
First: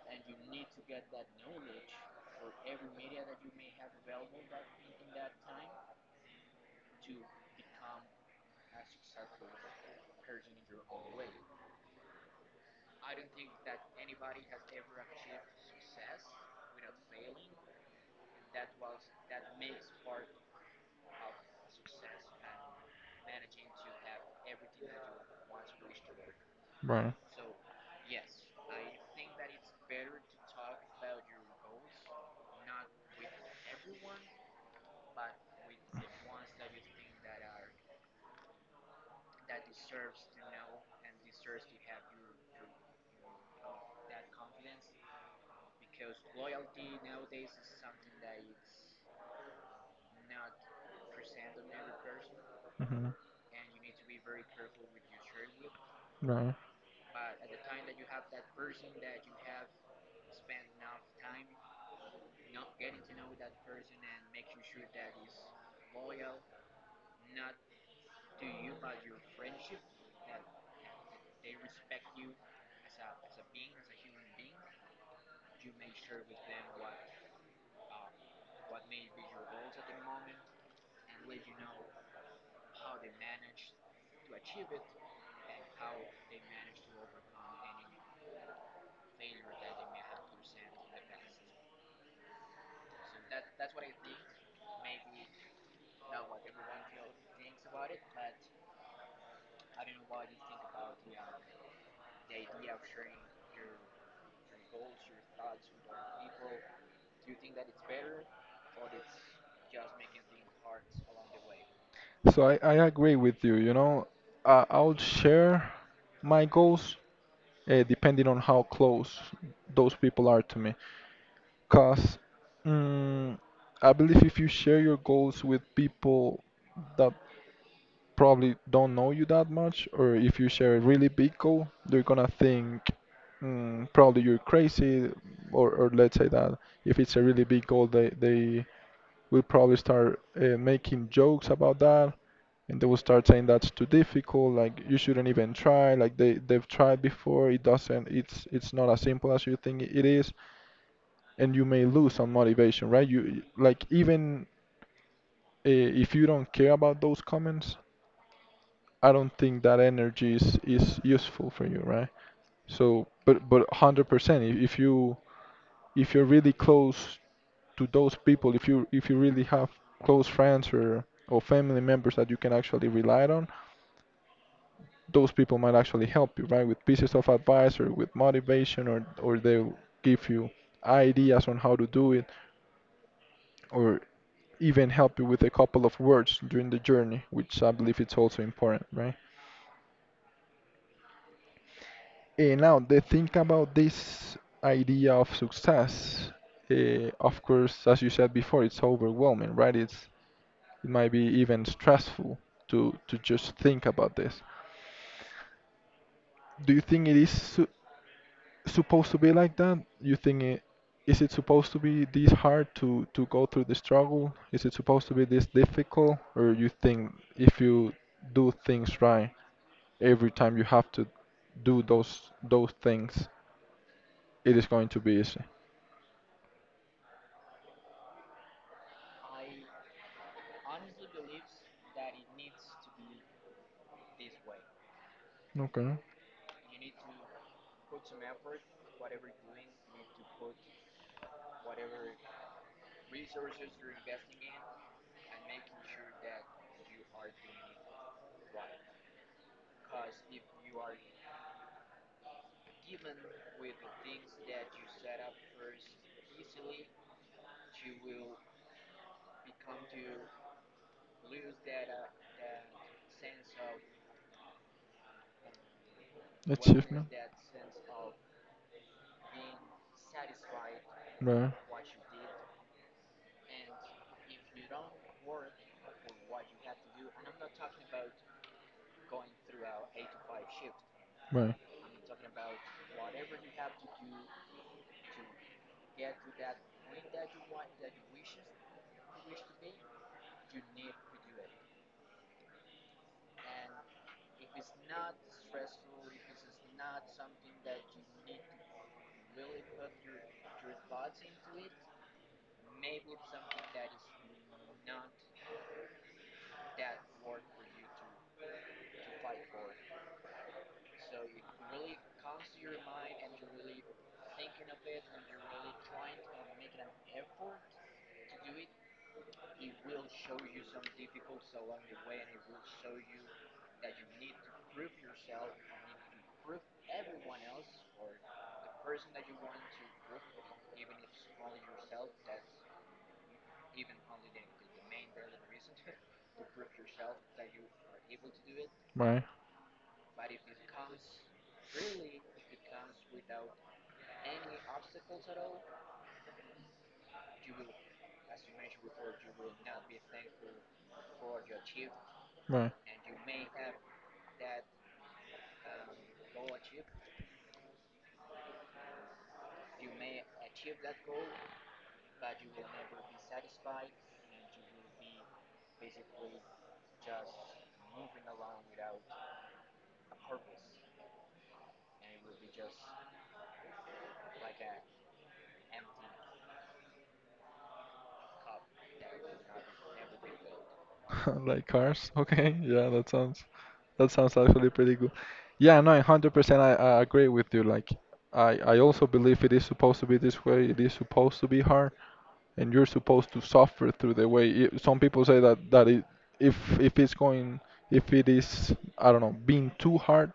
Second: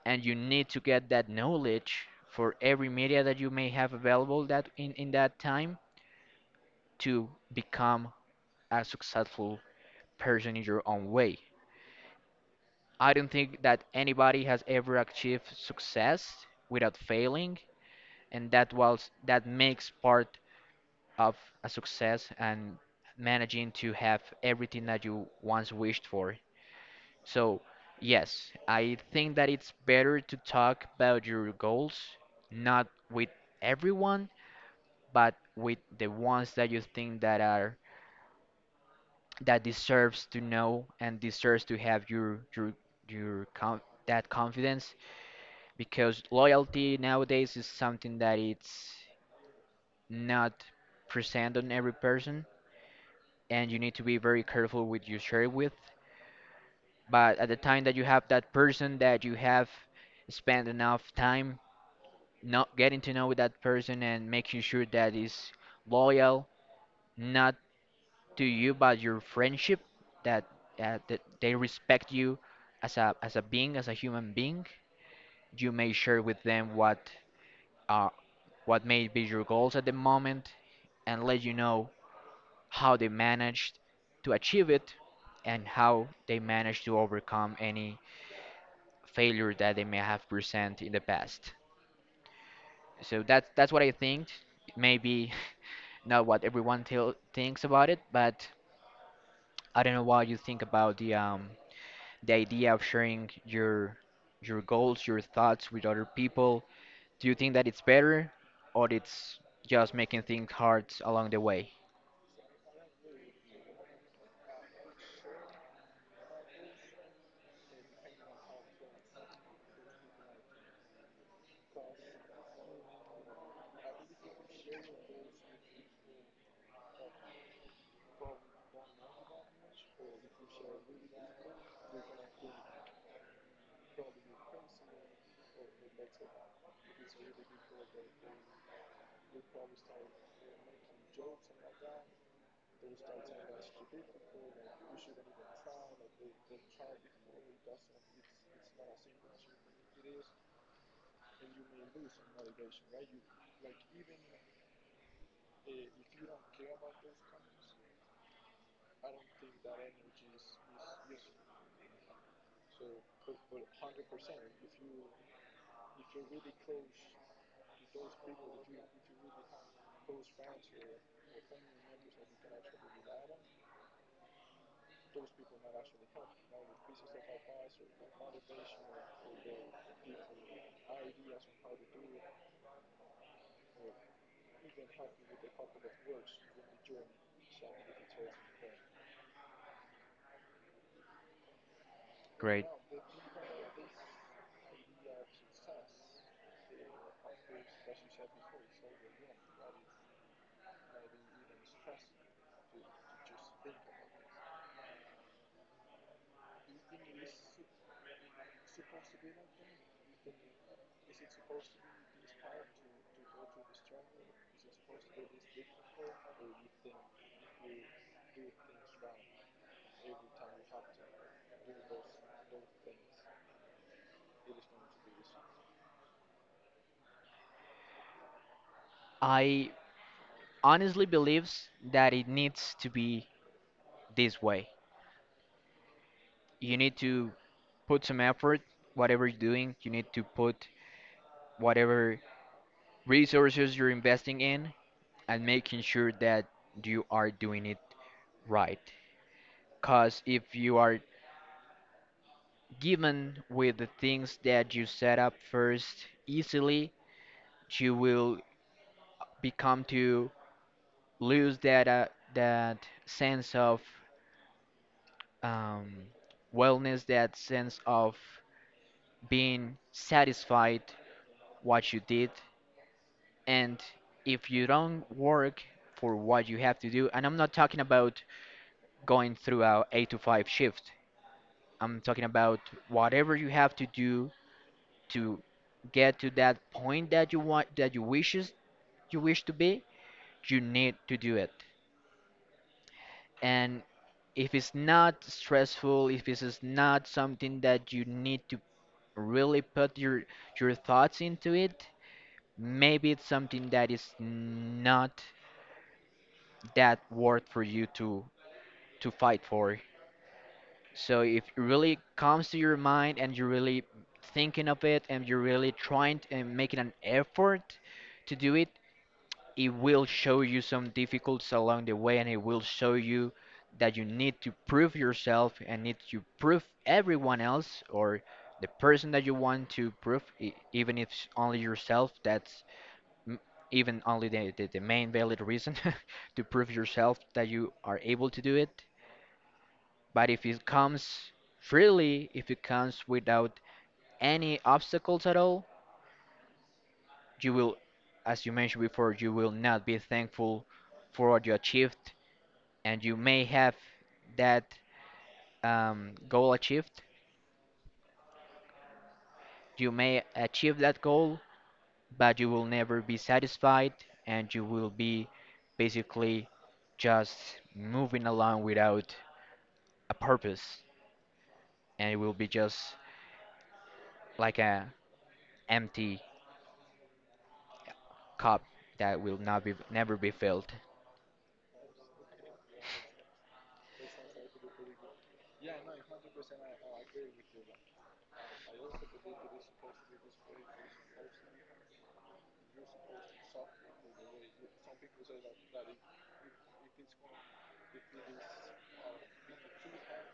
Speaker 2: and you need to get that knowledge for every media that you may have available that in that time to become a successful person in your own way. I don't think that anybody has ever achieved success without failing, and that was, that makes part of a success and managing to have everything that you once wished for.
Speaker 1: Right.
Speaker 2: So, yes, I think that it's better to talk about your goals, not with everyone, but with the ones that you think that are, that deserves to know and deserves to have your that confidence because loyalty nowadays is something that it's not present on every person
Speaker 1: Hmm.
Speaker 2: and you need to be very careful with you share it with.
Speaker 1: Right.
Speaker 2: But at the time that you have that person that you have spent enough time not getting to know with that person and making sure that is loyal, not to you but your friendship, that that they respect you as a being, as a human being, you may share with them uh, what may be your goals at the moment and let you know how they managed to achieve it, and how they managed to overcome any failure that they may have present in the past. So that's what I think. Maybe not what everyone tell thinks about it, but I don't know what you think about the idea of sharing your goals, your thoughts with other people. Do you think that it's better, or it's just making things hard along the way?
Speaker 1: So I agree with you. You know, I'll share my goals depending on how close those people are to me. Because mm, I believe if you share your goals with people that probably don't know you that much, or if you share a really big goal, they're gonna think probably you're crazy, or let's say that if it's a really big goal, they will probably start making jokes about that, and they will start saying that's too difficult, like you shouldn't even try, like they've tried before, it doesn't, it's not as simple as you think it is, and you may lose some motivation, right? You like even if you don't care about those comments I don't think that energy is useful for you, right? So, but 100%, if you if you're really close to those people, if you really have close friends or family members that you can actually rely on, those people might actually help you, right? With pieces of advice or with motivation or they'll give you ideas on how to do it or even help you with a couple of words during the journey, which I believe it's also important, right? And
Speaker 2: Great.
Speaker 1: now the thing about this idea of success, of course, as you said before, it's overwhelming, right? It's it might be even stressful to just think about this. Do you think it is su supposed to be like that? You think it is it supposed to be this hard to go through the struggle? Is it supposed to be this difficult? Or you think if you do things right, every time you have to do those things, it is going to be easy.
Speaker 2: I honestly believes that it needs to be this way.
Speaker 1: Okay.
Speaker 2: You need to put some effort, whatever you're doing, you need to put whatever resources you're investing in and making sure that you are doing it right. Because if you are given with the things that you set up first easily, you will become to lose that sense of um, wellness,
Speaker 1: Achievement.
Speaker 2: that sense of being satisfied
Speaker 1: Right.
Speaker 2: what you did. And if you don't work for what you have to do, and I'm not talking about going through a 8 to 5 shift,
Speaker 1: Right.
Speaker 2: I'm talking about whatever you have to do to get to that point that you want, that you wish to be. You need to do it. And if it's not stressful, if this is not something that you need to really put your thoughts into it, maybe it's something that is not that worth for you to fight for. So if it really comes to your mind and you're really thinking of it and you're really trying to, and making an effort to do it, it will show you some difficulties along the way, and it will show you that you need to prove yourself and need to prove everyone else or the person that you want to prove, even if it's only yourself m- even only the main valid reason to prove yourself that you are able to do it.
Speaker 1: Right.
Speaker 2: But if it comes freely, if it comes without any obstacles at all, you will, as you mentioned before, you will not be thankful for what you achieved,
Speaker 1: Right.
Speaker 2: and you may have that goal achieved. You may achieve that goal, but you will never be satisfied, and you will be basically just moving along without a purpose, and it will be just like a empty cup that will not be never be filled.
Speaker 1: Like cars. Okay. Yeah, that sounds actually pretty good. Yeah, no, 100% I agree with you. Like I also believe it is supposed to be this way. It is supposed to be hard and you're supposed to suffer through the way. It, some people say that it, if it's going if it is I don't know, being too hard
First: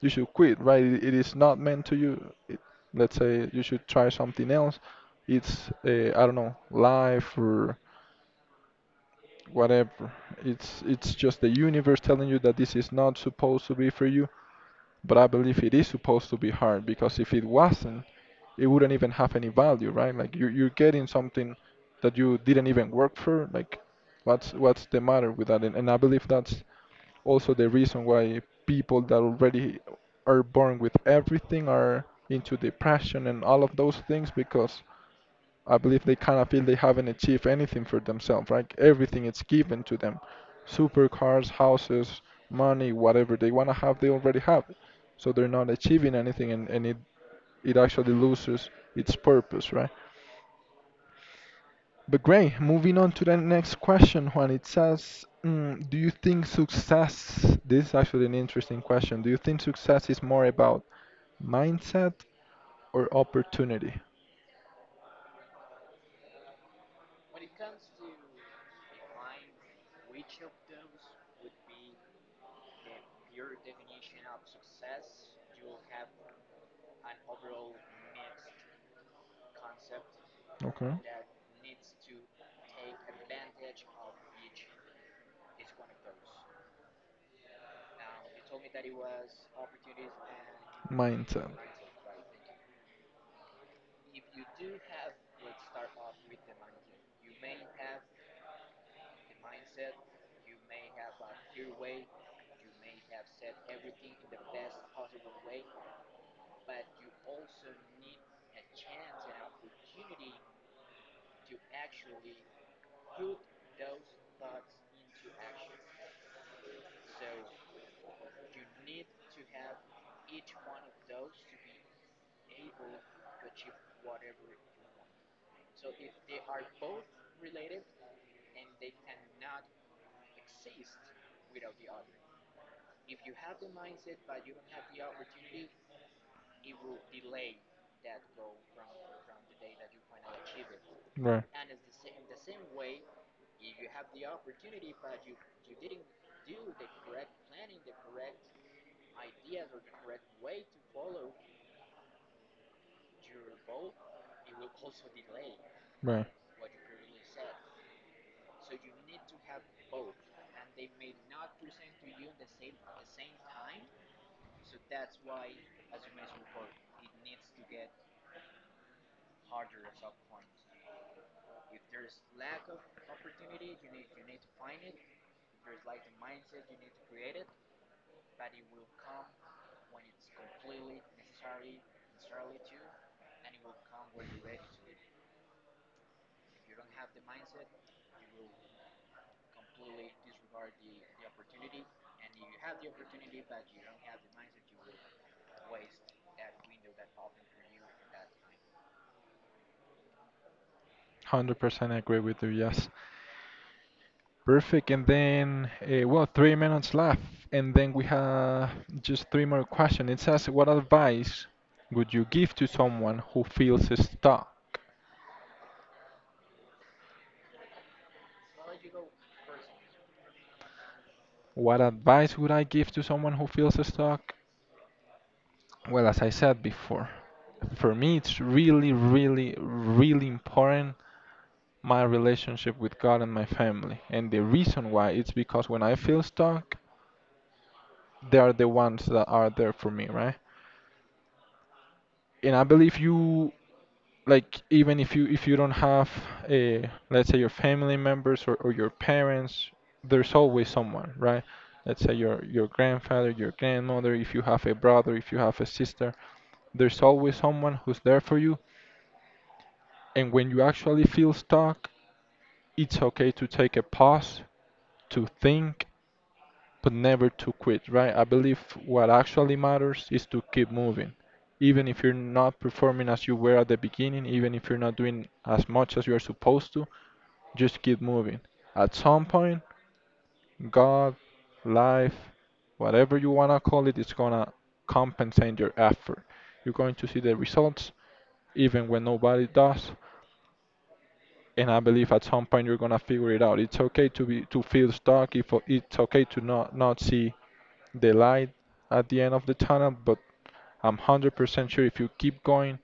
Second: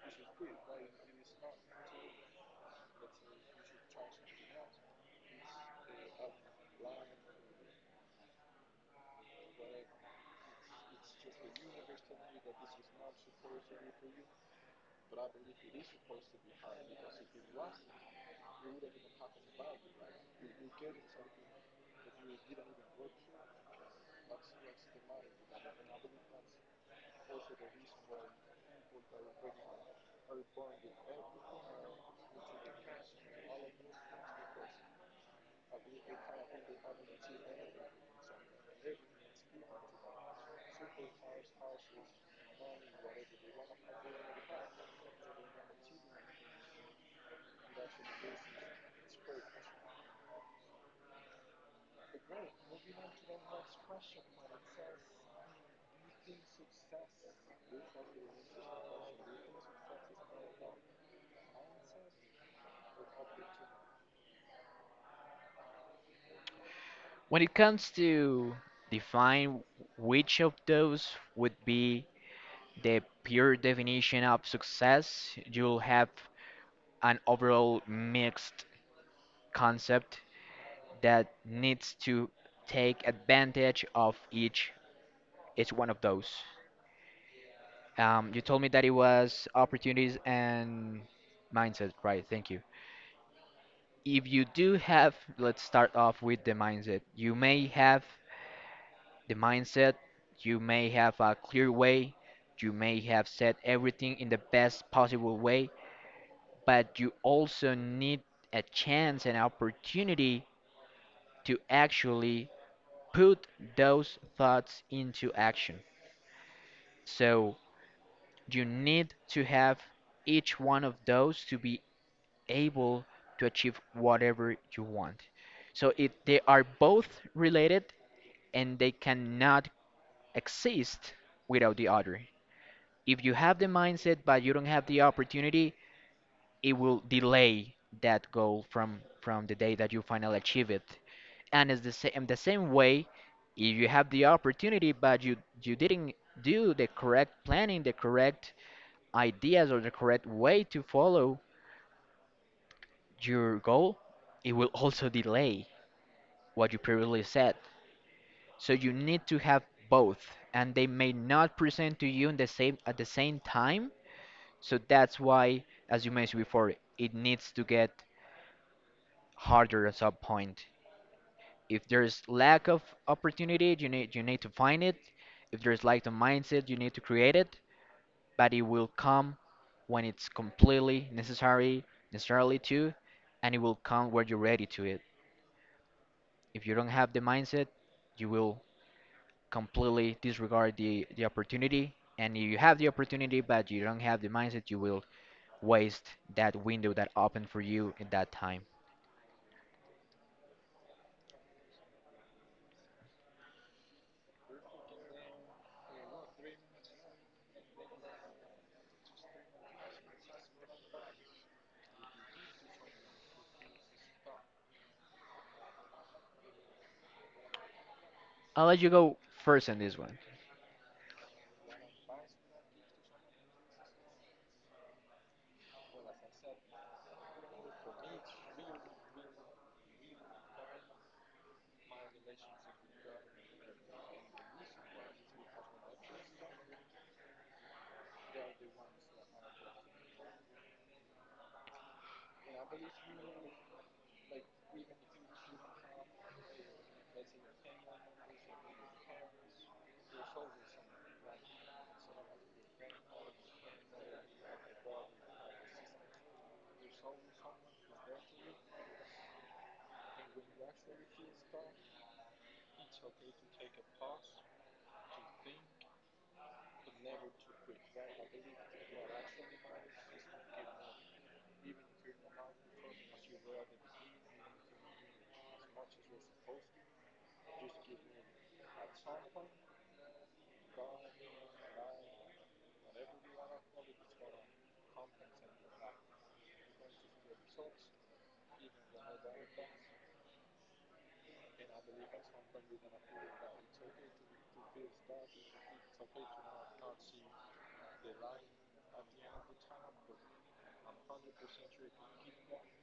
Speaker 1: you should quit, right? It is not meant to you. It, let's say you should try something else. It's I don't know, life or whatever. It's just the universe telling you that this is not supposed to be for you, but I believe it is supposed to be hard because if it wasn't, it wouldn't even have any value, right? Like you you're getting something that you didn't even work for. Like what's the matter with that? And I believe that's also the reason why people that already are born with everything are into depression and all of those things because I believe they kind of feel they haven't achieved anything for themselves, right? Everything is given to them. Supercars, houses, money, whatever they want to have, they already have. It. So they're not achieving anything and it actually loses its purpose, right? But great, moving on to the next question, Juan. It says, do you think success, this is actually an interesting question, do you think success is more about mindset or opportunity?
Speaker 2: When it comes to define which of those would be the pure definition of success, you'll have an overall mixed concept
Speaker 1: Okay.
Speaker 2: that needs to take advantage of each one of those. You told me that it was opportunities and
Speaker 1: Mindset.
Speaker 2: mindset, right? Thank you. If you do have, let's start off with the mindset. You may have the mindset, you may have a clear way, you may have said everything in the best possible way, but you also need a chance and opportunity to actually put those thoughts into action. So you need to have each one of those to be able to achieve whatever you want. So it they are both related, and they cannot exist without the other. If you have the mindset but you don't have the opportunity, it will delay that goal from the day that you finally achieve it.
Speaker 1: Right,
Speaker 2: And it's the same way if you have the opportunity but you didn't do the correct planning, the correct ideas or the correct way to follow your goal, it will also delay
Speaker 1: right.
Speaker 2: what you previously said. So you need to have both, and they may not present to you in the same at the same time. So that's why, as you mentioned before, it needs to get harder at some point. If there's lack of opportunity, you need to find it. If there's lack of mindset, you need to create it. But it will come when it's completely necessary, necessarily too, and it will come when you're ready to it. If you don't have the mindset, you will completely disregard the opportunity. And if you have the opportunity, but you don't have the mindset, you will waste that window that opened for you in that time.
Speaker 1: 100% agree with you, yes. Perfect. And then, well, 3 minutes left. And then we have just three more questions. It says, what advice would you give to someone who feels stuck?
Speaker 2: I'll let you go first on this one.
Speaker 1: What advice would I give to someone who feels stuck? Well, as I said before, for me, it's really, really, really important my relationship with God and my family. And the reason why it's because when I feel stuck, they are the ones that are there for me, right? And I believe you like even if you don't have a let's say your family members or your parents, there's always someone, right? Let's say your grandfather, your grandmother, if you have a brother, if you have a sister, there's always someone who's there for you. And when you actually feel stuck, it's okay to take a pause, to think, but never to quit, right? I believe what actually matters is to keep moving. Even if you're not performing as you were at the beginning, even if you're not doing as much as you're supposed to, just keep moving. At some point, God, life, whatever you want to call it, it's going to compensate your effort. You're going to see the results even when nobody does, and I believe at some point you're gonna figure it out. It's okay to be to feel stuck. If it's okay to not see the light at the end of the tunnel, but I'm 100% sure if you keep going,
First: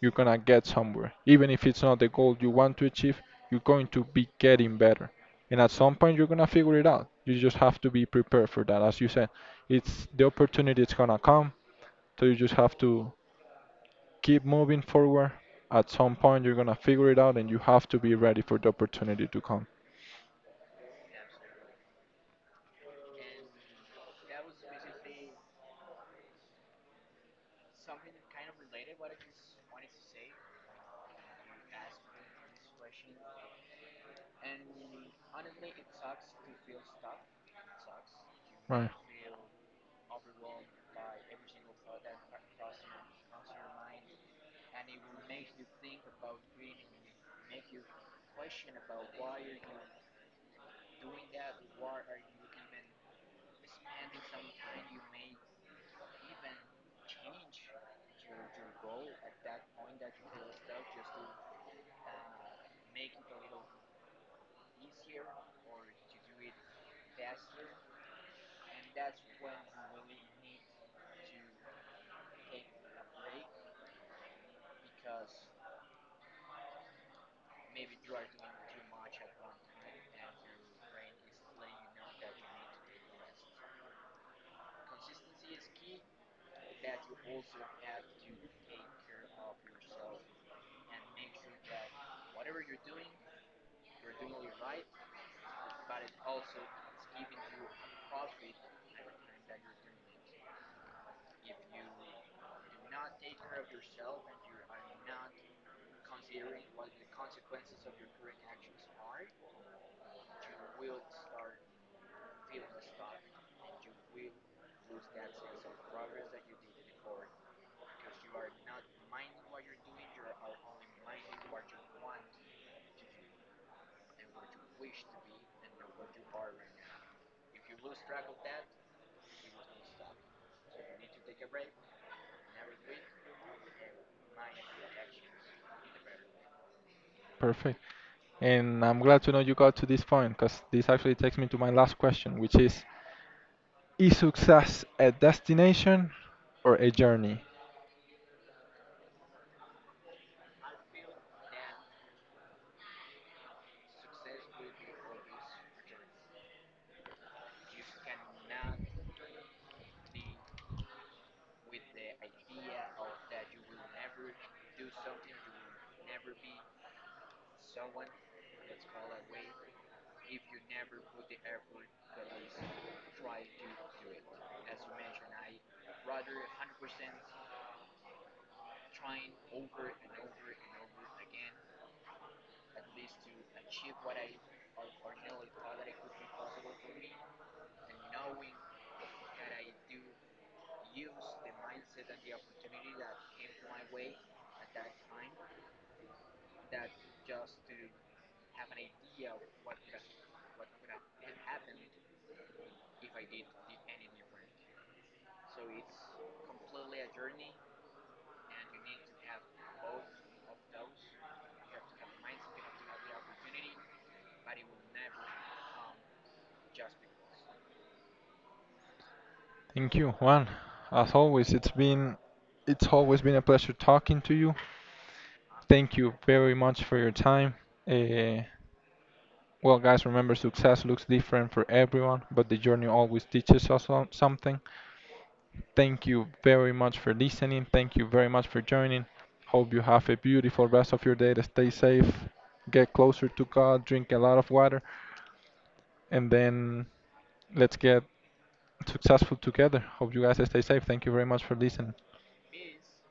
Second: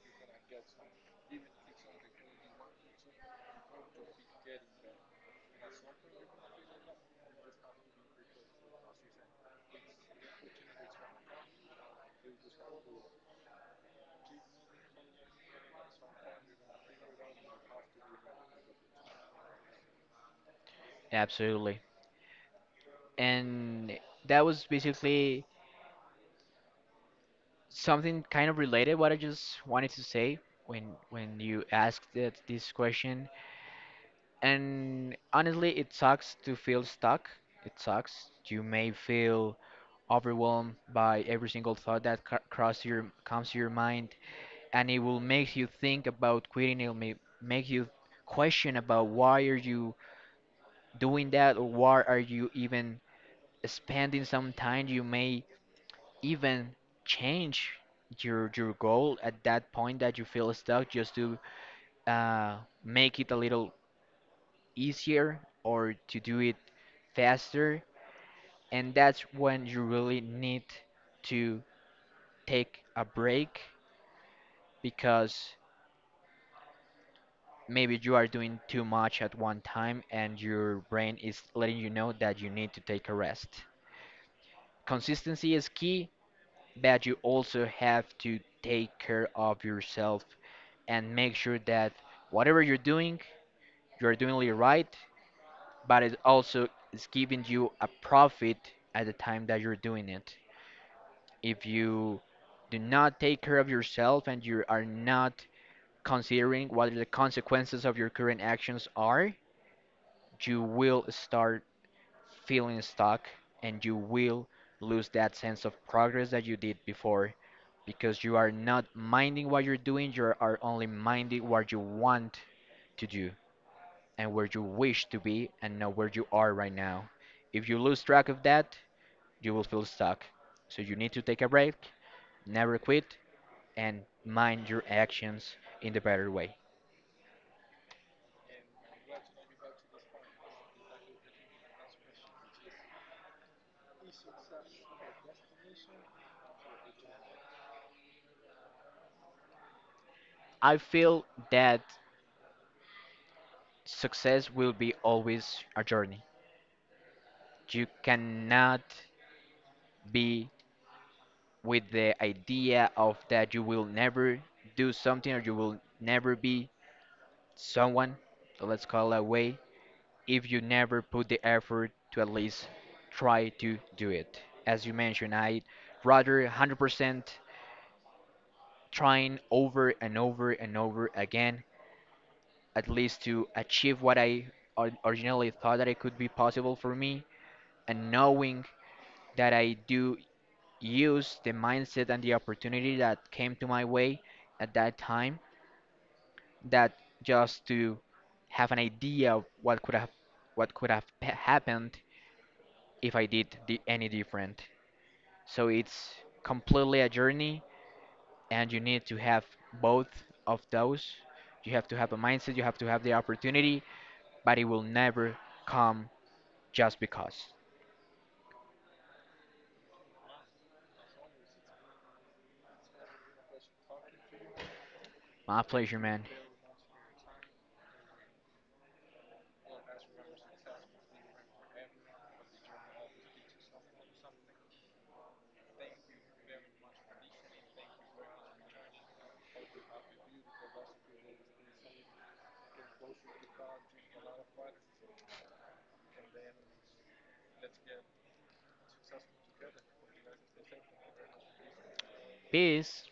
Speaker 1: you're gonna get somewhere. Even if it's not the goal you want to achieve, you're going to be getting better. And at some point, you're gonna figure it out. You just have to be prepared for that. As you said, it's the opportunity is gonna come, so you just have to keep moving forward. At some point, you're gonna figure it out, and you have to be ready for the opportunity to come.
Speaker 2: Absolutely. And that was basically something kind of related what I just wanted to say when when you asked this question. And honestly, it sucks to feel stuck. It sucks. You
Speaker 1: Right,
Speaker 2: may feel overwhelmed by every single thought that cr- cross your comes to your mind. And it will make you think about quitting. It'll make you question about why are you doing that or why are you even spending some time. You may even change your goal at that point that you feel stuck just to uh, make it a little easier or to do it faster. And that's when you really need to take a break, because maybe you are doing too much at one time and your brain is letting you know that you need to take a rest. Consistency is key, but you also have to take care of yourself and make sure that whatever you're doing it right, but it also is giving you a profit at the time that you're doing it. If you do not take care of yourself and you are not considering what the consequences of your current actions are, you will start feeling stuck and you will lose that sense of progress that you did before, because you are not minding what you're doing, you are only minding what you want to do and where you wish to be and not where you are right now. If you lose track of that, you will feel stuck. So you need to take a break, never quit, and mind your actions in the better way.
Speaker 1: perfect. And I'm glad to know you got to this point because this actually takes me to my last question, which is success a destination or a journey?
Speaker 2: I feel that success will be always a journey. You cannot be with the idea of that you will never do something or you will never be someone, so let's call it that way, if you never put the effort to at least try to do it. As you mentioned, I rather 100% trying over and over and over again, at least to achieve what I originally thought that it could be possible for me, and knowing that I do use the mindset and the opportunity that came to my way at that time, that just to have an idea of what could have happened if I did any different. So it's completely a journey, and you need to have both of those. You have to have a mindset. You have to have the opportunity, but it will never come just because.
Speaker 1: Thank you, Juan. As always, it's always been a pleasure talking to you.
Speaker 2: My pleasure,
Speaker 1: Thank you
Speaker 2: man.
Speaker 1: very much for your time. Uh, well, guys, remember success looks different for everyone, but the journey always teaches us something. Thank you very much for listening. Thank you very much for joining. Hope you have a beautiful rest of your day. Stay safe, get closer to God, drink a lot of water, and then let's get successful together. Hope you guys stay safe. Thank you very much for listening.
Speaker 2: Peace.